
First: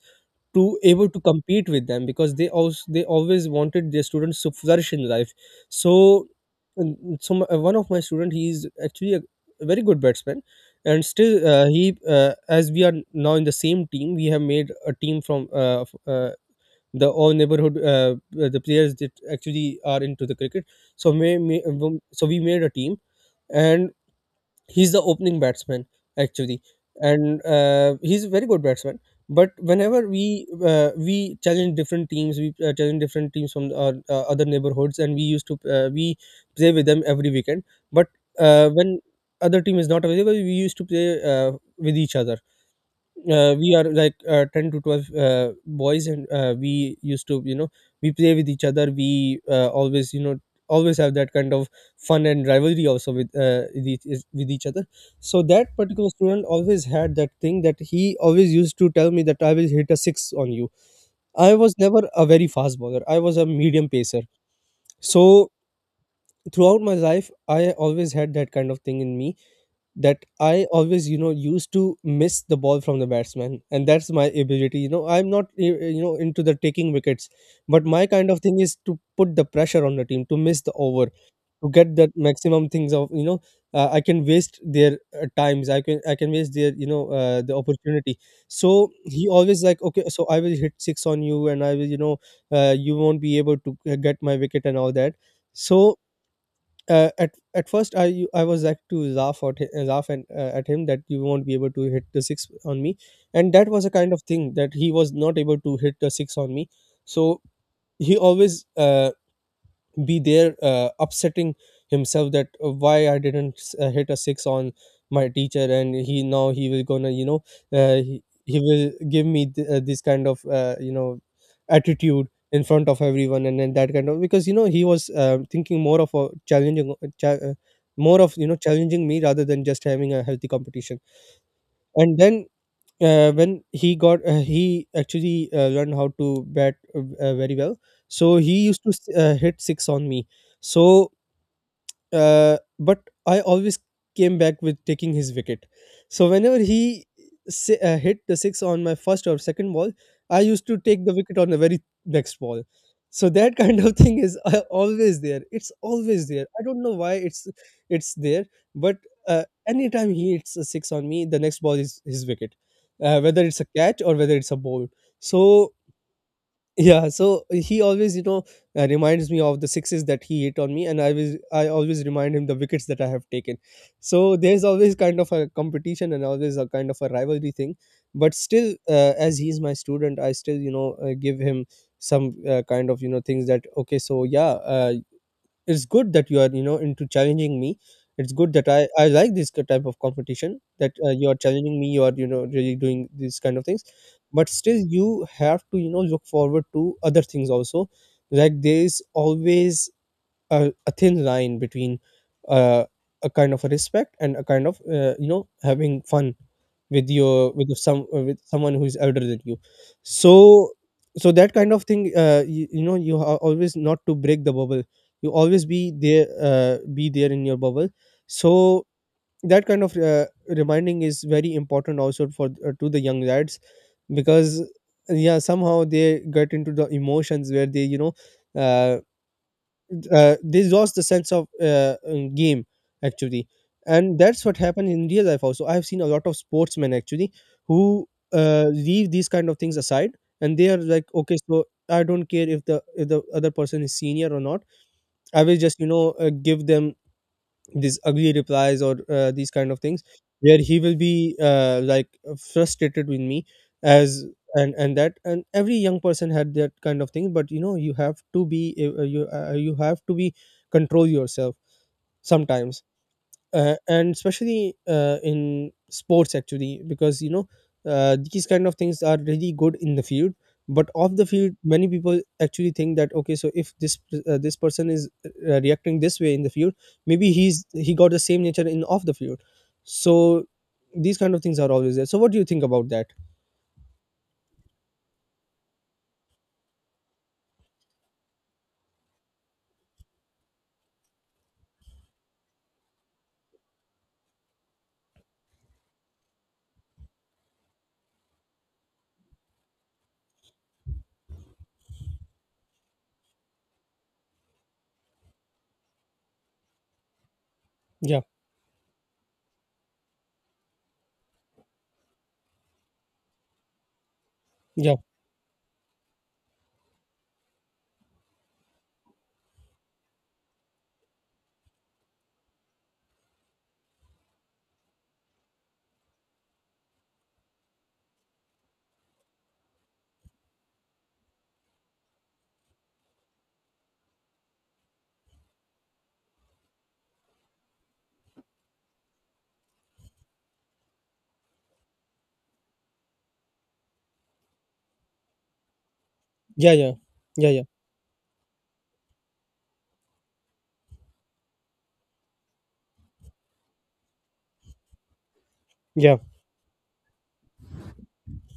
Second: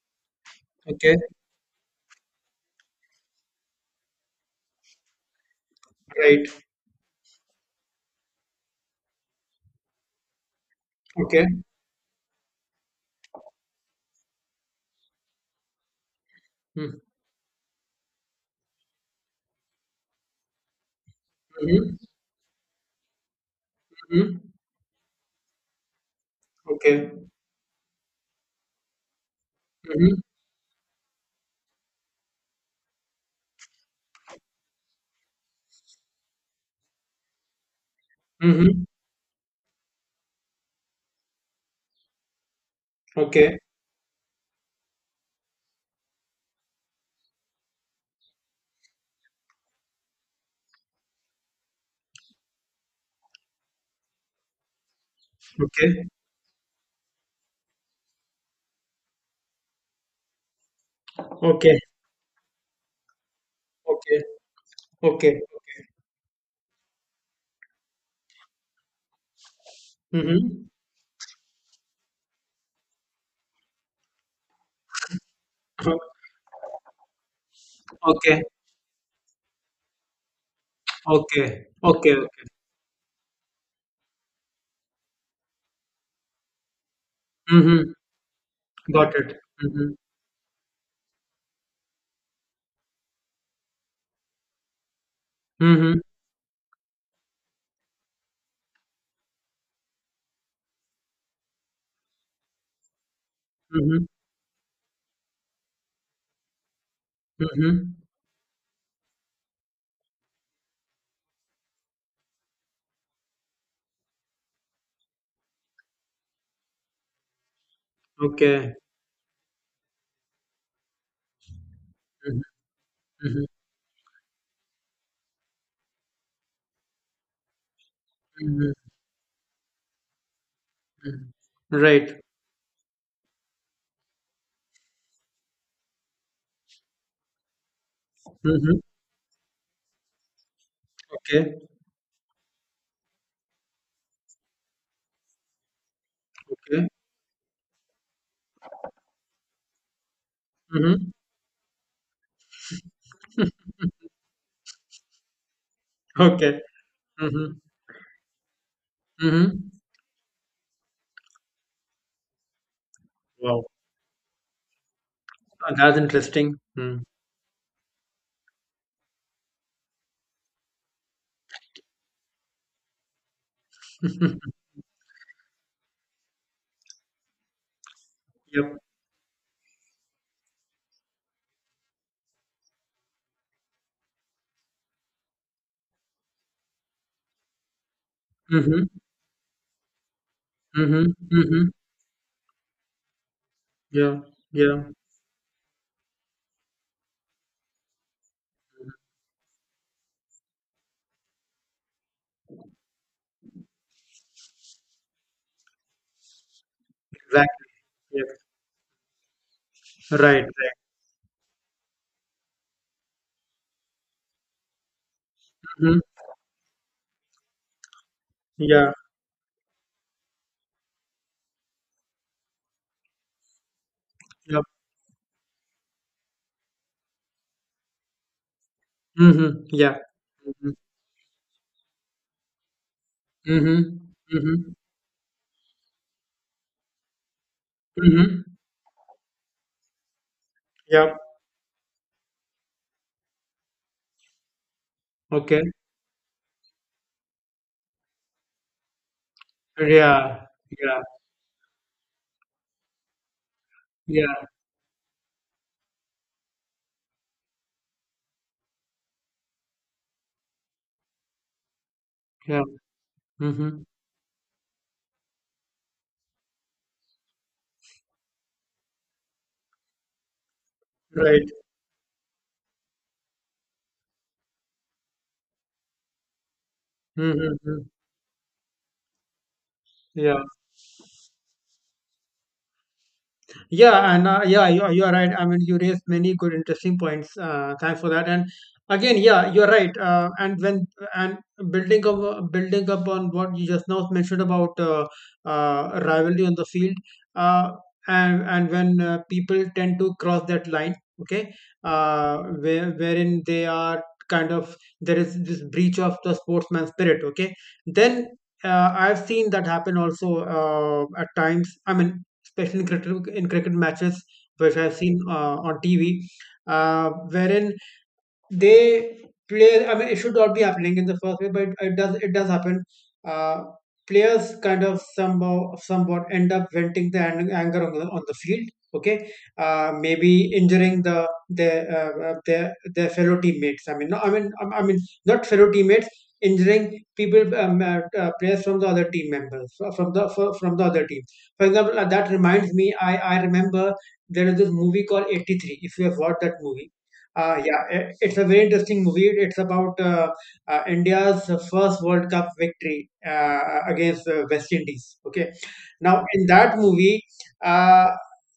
Speaker 1: to able
Speaker 2: Okay.
Speaker 1: to compete with them, because they always wanted their students to flourish in life. So
Speaker 2: Right.
Speaker 1: mm, one of my student, he is actually a very good batsman. And still,
Speaker 2: Okay.
Speaker 1: he as we are now in the same team, we have made a team from
Speaker 2: Mm-hmm.
Speaker 1: the all neighborhood, the players that actually are into the cricket. So
Speaker 2: Mm-hmm.
Speaker 1: so we made a team, and
Speaker 2: Mhm.
Speaker 1: he's the opening batsman, actually.
Speaker 2: Okay.
Speaker 1: And he's a very good batsman. But whenever
Speaker 2: Mhm.
Speaker 1: we challenge different teams from other neighborhoods, and we used to we play with them every weekend. But
Speaker 2: Mhm.
Speaker 1: when other team is not available, we used to play with each other.
Speaker 2: Okay.
Speaker 1: We are like 10 to 12 boys, and we used to you know we play with each other. We Always always have that kind of fun and rivalry also with with each other. So that
Speaker 2: Okay.
Speaker 1: particular student always had that thing, that he always used to tell me that I will hit a six on you. I was
Speaker 2: Okay.
Speaker 1: never a very fast bowler, I was a medium
Speaker 2: Okay.
Speaker 1: pacer. So
Speaker 2: Okay.
Speaker 1: throughout my life, I always had that kind of thing in me, that I
Speaker 2: Mhm.
Speaker 1: always, used to miss the ball from the batsman, and that's my ability. You know, I'm not,
Speaker 2: Uh-huh.
Speaker 1: into the taking wickets, but my kind of
Speaker 2: Okay.
Speaker 1: thing is to put the pressure on the team to miss the over,
Speaker 2: Okay.
Speaker 1: to get that
Speaker 2: Okay. Okay.
Speaker 1: maximum things of. I can waste their times, I can waste their the
Speaker 2: Mhm.
Speaker 1: opportunity. So
Speaker 2: Got
Speaker 1: he
Speaker 2: it.
Speaker 1: always like,
Speaker 2: Mhm.
Speaker 1: okay, so I will hit six on you, and I will, you won't be able to get my wicket and all that. So
Speaker 2: Mhm.
Speaker 1: at first I I was like to laugh at laugh and at him that you won't be able to hit the six on me, and that was a
Speaker 2: Mhm.
Speaker 1: kind of thing that he was not able to hit the six on me. So
Speaker 2: Mhm.
Speaker 1: he always be there upsetting himself that why I didn't hit a 6 on my teacher, and he now he will gonna, you know, he
Speaker 2: Okay.
Speaker 1: will give me this kind of attitude
Speaker 2: Mhm.
Speaker 1: in front of
Speaker 2: Mhm.
Speaker 1: everyone, and then that kind of, because you know, he was thinking more of a challenging more of, you know,
Speaker 2: Mhm.
Speaker 1: challenging me rather than just having a healthy competition.
Speaker 2: Mhm.
Speaker 1: And
Speaker 2: Right.
Speaker 1: then when he got he actually learned how to bat very well, so he
Speaker 2: Mhm.
Speaker 1: used to hit six on me. So
Speaker 2: Okay.
Speaker 1: but I always came back with taking his wicket. So whenever
Speaker 2: Okay.
Speaker 1: he hit the six on my first or second ball, I used to take
Speaker 2: Mhm.
Speaker 1: the wicket on the very next ball. So that kind of thing is always there. It's always there.
Speaker 2: Okay.
Speaker 1: I don't know why
Speaker 2: Mhm.
Speaker 1: it's there, but
Speaker 2: Mhm.
Speaker 1: anytime he hits a six on me, the next ball is his wicket, whether it's
Speaker 2: Wow.
Speaker 1: a catch or whether it's a ball. So
Speaker 2: That's interesting. Mm.
Speaker 1: yeah, so he always, you know, reminds me of the sixes that he hit on me, and I always remind him the wickets that I have taken. So there's always kind of a competition and always a kind of a rivalry thing, but still,
Speaker 2: Yep.
Speaker 1: as he's my student, I still, you know, give him some kind of, you know, things that okay, so yeah, uh, it's good that you are, you know, into challenging me. It's good that
Speaker 2: Mhm.
Speaker 1: I like this type of competition, that
Speaker 2: Mhm.
Speaker 1: you are
Speaker 2: Mhm.
Speaker 1: challenging me, you are, you know, really doing these kind of things.
Speaker 2: Yeah.
Speaker 1: But still,
Speaker 2: Yeah.
Speaker 1: you have to, you know, look forward to other things also, like there is always a thin line between uh, a kind of a respect and a kind of, you know, having fun with your,
Speaker 2: Exactly.
Speaker 1: with some
Speaker 2: Yeah.
Speaker 1: with someone who is elder than you.
Speaker 2: Right.
Speaker 1: So,
Speaker 2: Right.
Speaker 1: so that kind of thing, you know, you are always not to break the bubble. You always be
Speaker 2: Mhm.
Speaker 1: there, be there in your bubble. So
Speaker 2: Yeah.
Speaker 1: that kind of reminding is very important also for to the young lads, because
Speaker 2: Yep.
Speaker 1: yeah, somehow they get into the emotions where they, you know, uh,
Speaker 2: Mhm. Yeah.
Speaker 1: they
Speaker 2: Mhm.
Speaker 1: lost the sense of game actually.
Speaker 2: Mhm.
Speaker 1: And that's what
Speaker 2: Mhm.
Speaker 1: happened in real life also. I've seen a lot of sportsmen actually who
Speaker 2: Mhm.
Speaker 1: leave these kind of things aside, and they are like,
Speaker 2: Yep.
Speaker 1: okay, so I don't care if the other person is senior or not. I will
Speaker 2: Okay.
Speaker 1: just, you know, give them these ugly replies or these kind of things,
Speaker 2: Yeah.
Speaker 1: where he will
Speaker 2: Yeah.
Speaker 1: be like frustrated with me as,
Speaker 2: Yeah.
Speaker 1: and that, and every young person had that kind of thing, but you know, you have to be you have to be, control yourself
Speaker 2: Yeah.
Speaker 1: sometimes,
Speaker 2: Mhm.
Speaker 1: and especially in sports actually, because you know, these kind of things are really good in the field, but off the
Speaker 2: Right.
Speaker 1: field many people actually think that okay, so if this person is reacting this way in the field, maybe
Speaker 2: Mhm. Mhm.
Speaker 1: he got the same nature in off the field.
Speaker 2: Yeah.
Speaker 1: So these kind of things are always there. So what do you think about that?
Speaker 2: Yeah, and yeah, you are right. I mean, you raised many good, interesting points. Thanks for that. And again, yeah, you're right. And when and building up on what you just now mentioned about rivalry on the field, uh, and when people tend to cross that line, okay, wherein they are kind of, there is this breach of the sportsman spirit, okay,
Speaker 1: Yeah,
Speaker 2: then. I've seen that happen also at times. I mean, especially in cricket matches, which I've
Speaker 1: yeah,
Speaker 2: seen on TV, wherein they play. I mean, it should not be happening in the first place, but it does. It does happen. Uh, Players kind of somehow somewhat end up venting the anger on on the field. Okay, maybe injuring their their fellow teammates. I mean, no, I mean, Not fellow teammates. Injuring people, players from the other team members, from the other team. For example, that reminds me. I remember there is this movie called 83. If you have watched that
Speaker 1: yeah,
Speaker 2: movie,
Speaker 1: yeah, yeah, yeah,
Speaker 2: yeah, it's a very interesting movie. It's about India's first World Cup victory against West Indies. Okay, now in that movie, uh,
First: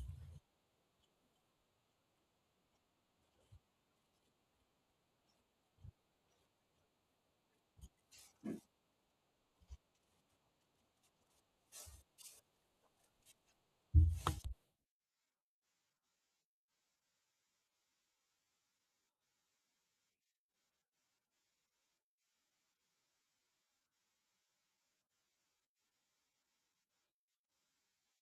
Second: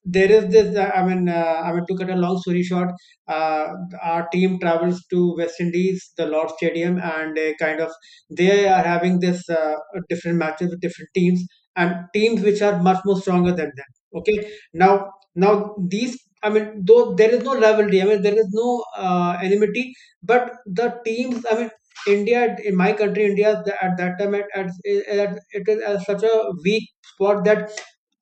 Speaker 2: there is this. I mean to cut a long story short, uh, our team travels to West Indies, the Lord Stadium, and they kind of they are having this different matches with different teams and teams which are much more stronger than them. Okay, now now these, I mean though there is no rivalry, I mean there is no enmity, but the teams, I mean, India, in my country India, at that time at it is at such a weak spot that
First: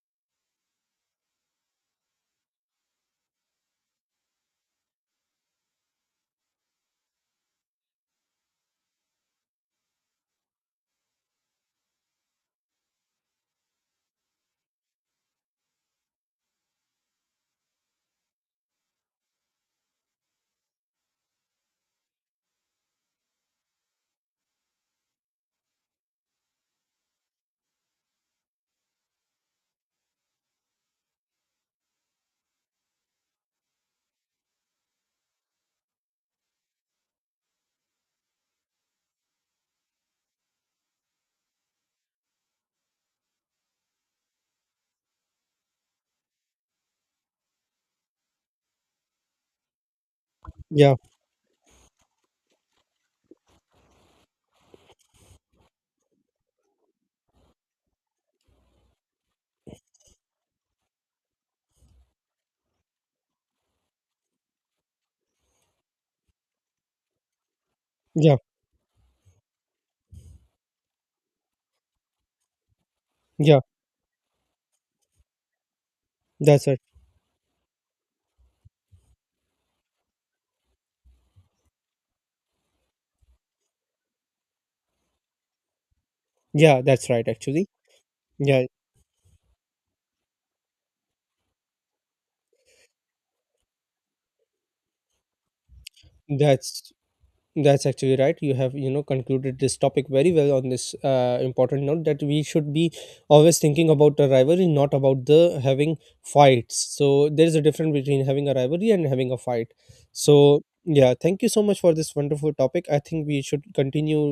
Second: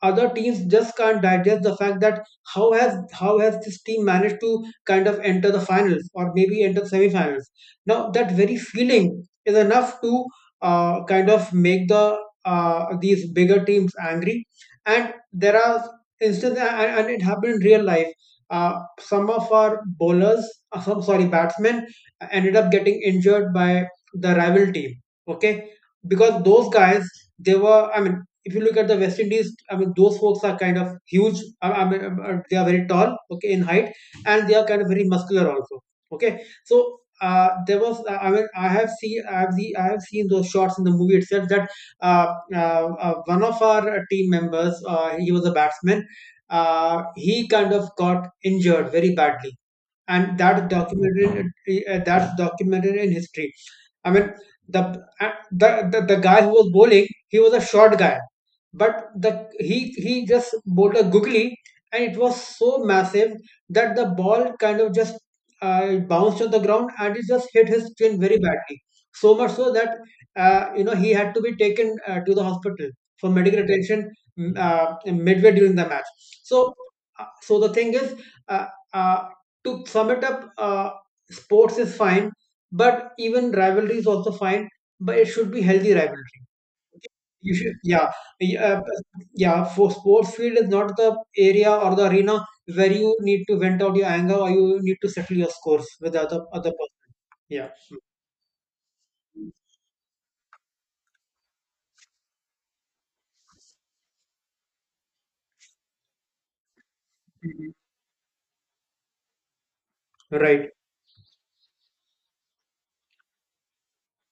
Speaker 2: other teams just can't digest the fact that how has this team managed to kind of enter the finals, or maybe enter the semifinals. Now that very feeling is enough to kind of make the these bigger teams angry, and there are and it happened in real life. Uh, some of our bowlers, some sorry, batsmen ended up getting injured by the rival team. Okay, because those guys, they were. I mean, if you look at the West Indies, I mean, those folks are kind of huge. I mean, they are very tall. Okay, in height, and they are kind of very muscular also. Okay, so. There was, I mean, I have seen, I have seen, I have seen those shots in the movie itself. That one of our team members, he was a batsman, he kind of got injured very badly, and
Speaker 1: yeah,
Speaker 2: that's documented in history. I mean, the the guy who was bowling, he was a short guy, but the he just bowled a googly, and it was so massive that the ball kind of just bounced on the ground and it just hit his chin
Speaker 1: yeah,
Speaker 2: very
Speaker 1: yeah,
Speaker 2: badly. So much so that you know he had to be taken to the hospital for medical
Speaker 1: yeah,
Speaker 2: attention midway during the match.
Speaker 1: that's
Speaker 2: So
Speaker 1: right,
Speaker 2: so the thing is, uh, uh, to sum it up, sports is fine, but even rivalry is also fine, but it should be healthy rivalry.
Speaker 1: yeah,
Speaker 2: Okay?
Speaker 1: that's right
Speaker 2: You
Speaker 1: actually,
Speaker 2: should, yeah, y-
Speaker 1: yeah,
Speaker 2: uh, yeah. For sports field is not the area or the arena where you need to vent out your anger or you need to settle your scores with the other other
Speaker 1: that's
Speaker 2: person. Yeah.
Speaker 1: That's actually right. You have, you know, concluded this topic very well on this important note, that we should be always thinking about the rivalry, not about the having fights. So there is a
Speaker 2: Mhm.
Speaker 1: difference between having a rivalry and having a fight. So
Speaker 2: Right.
Speaker 1: yeah, thank you so much for this wonderful topic. I think we should continue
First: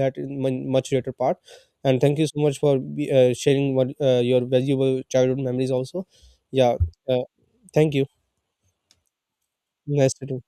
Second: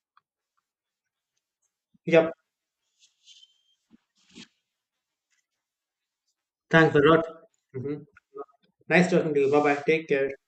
Speaker 1: that in much later part. And thank you
Speaker 2: Yep.
Speaker 1: so much for sharing what, your valuable childhood memories also. Yeah,
Speaker 2: Thanks a
Speaker 1: uh,
Speaker 2: lot. Hmm.
Speaker 1: thank you.
Speaker 2: Nice talking to you. Bye bye. Take
Speaker 1: Nice
Speaker 2: care.
Speaker 1: to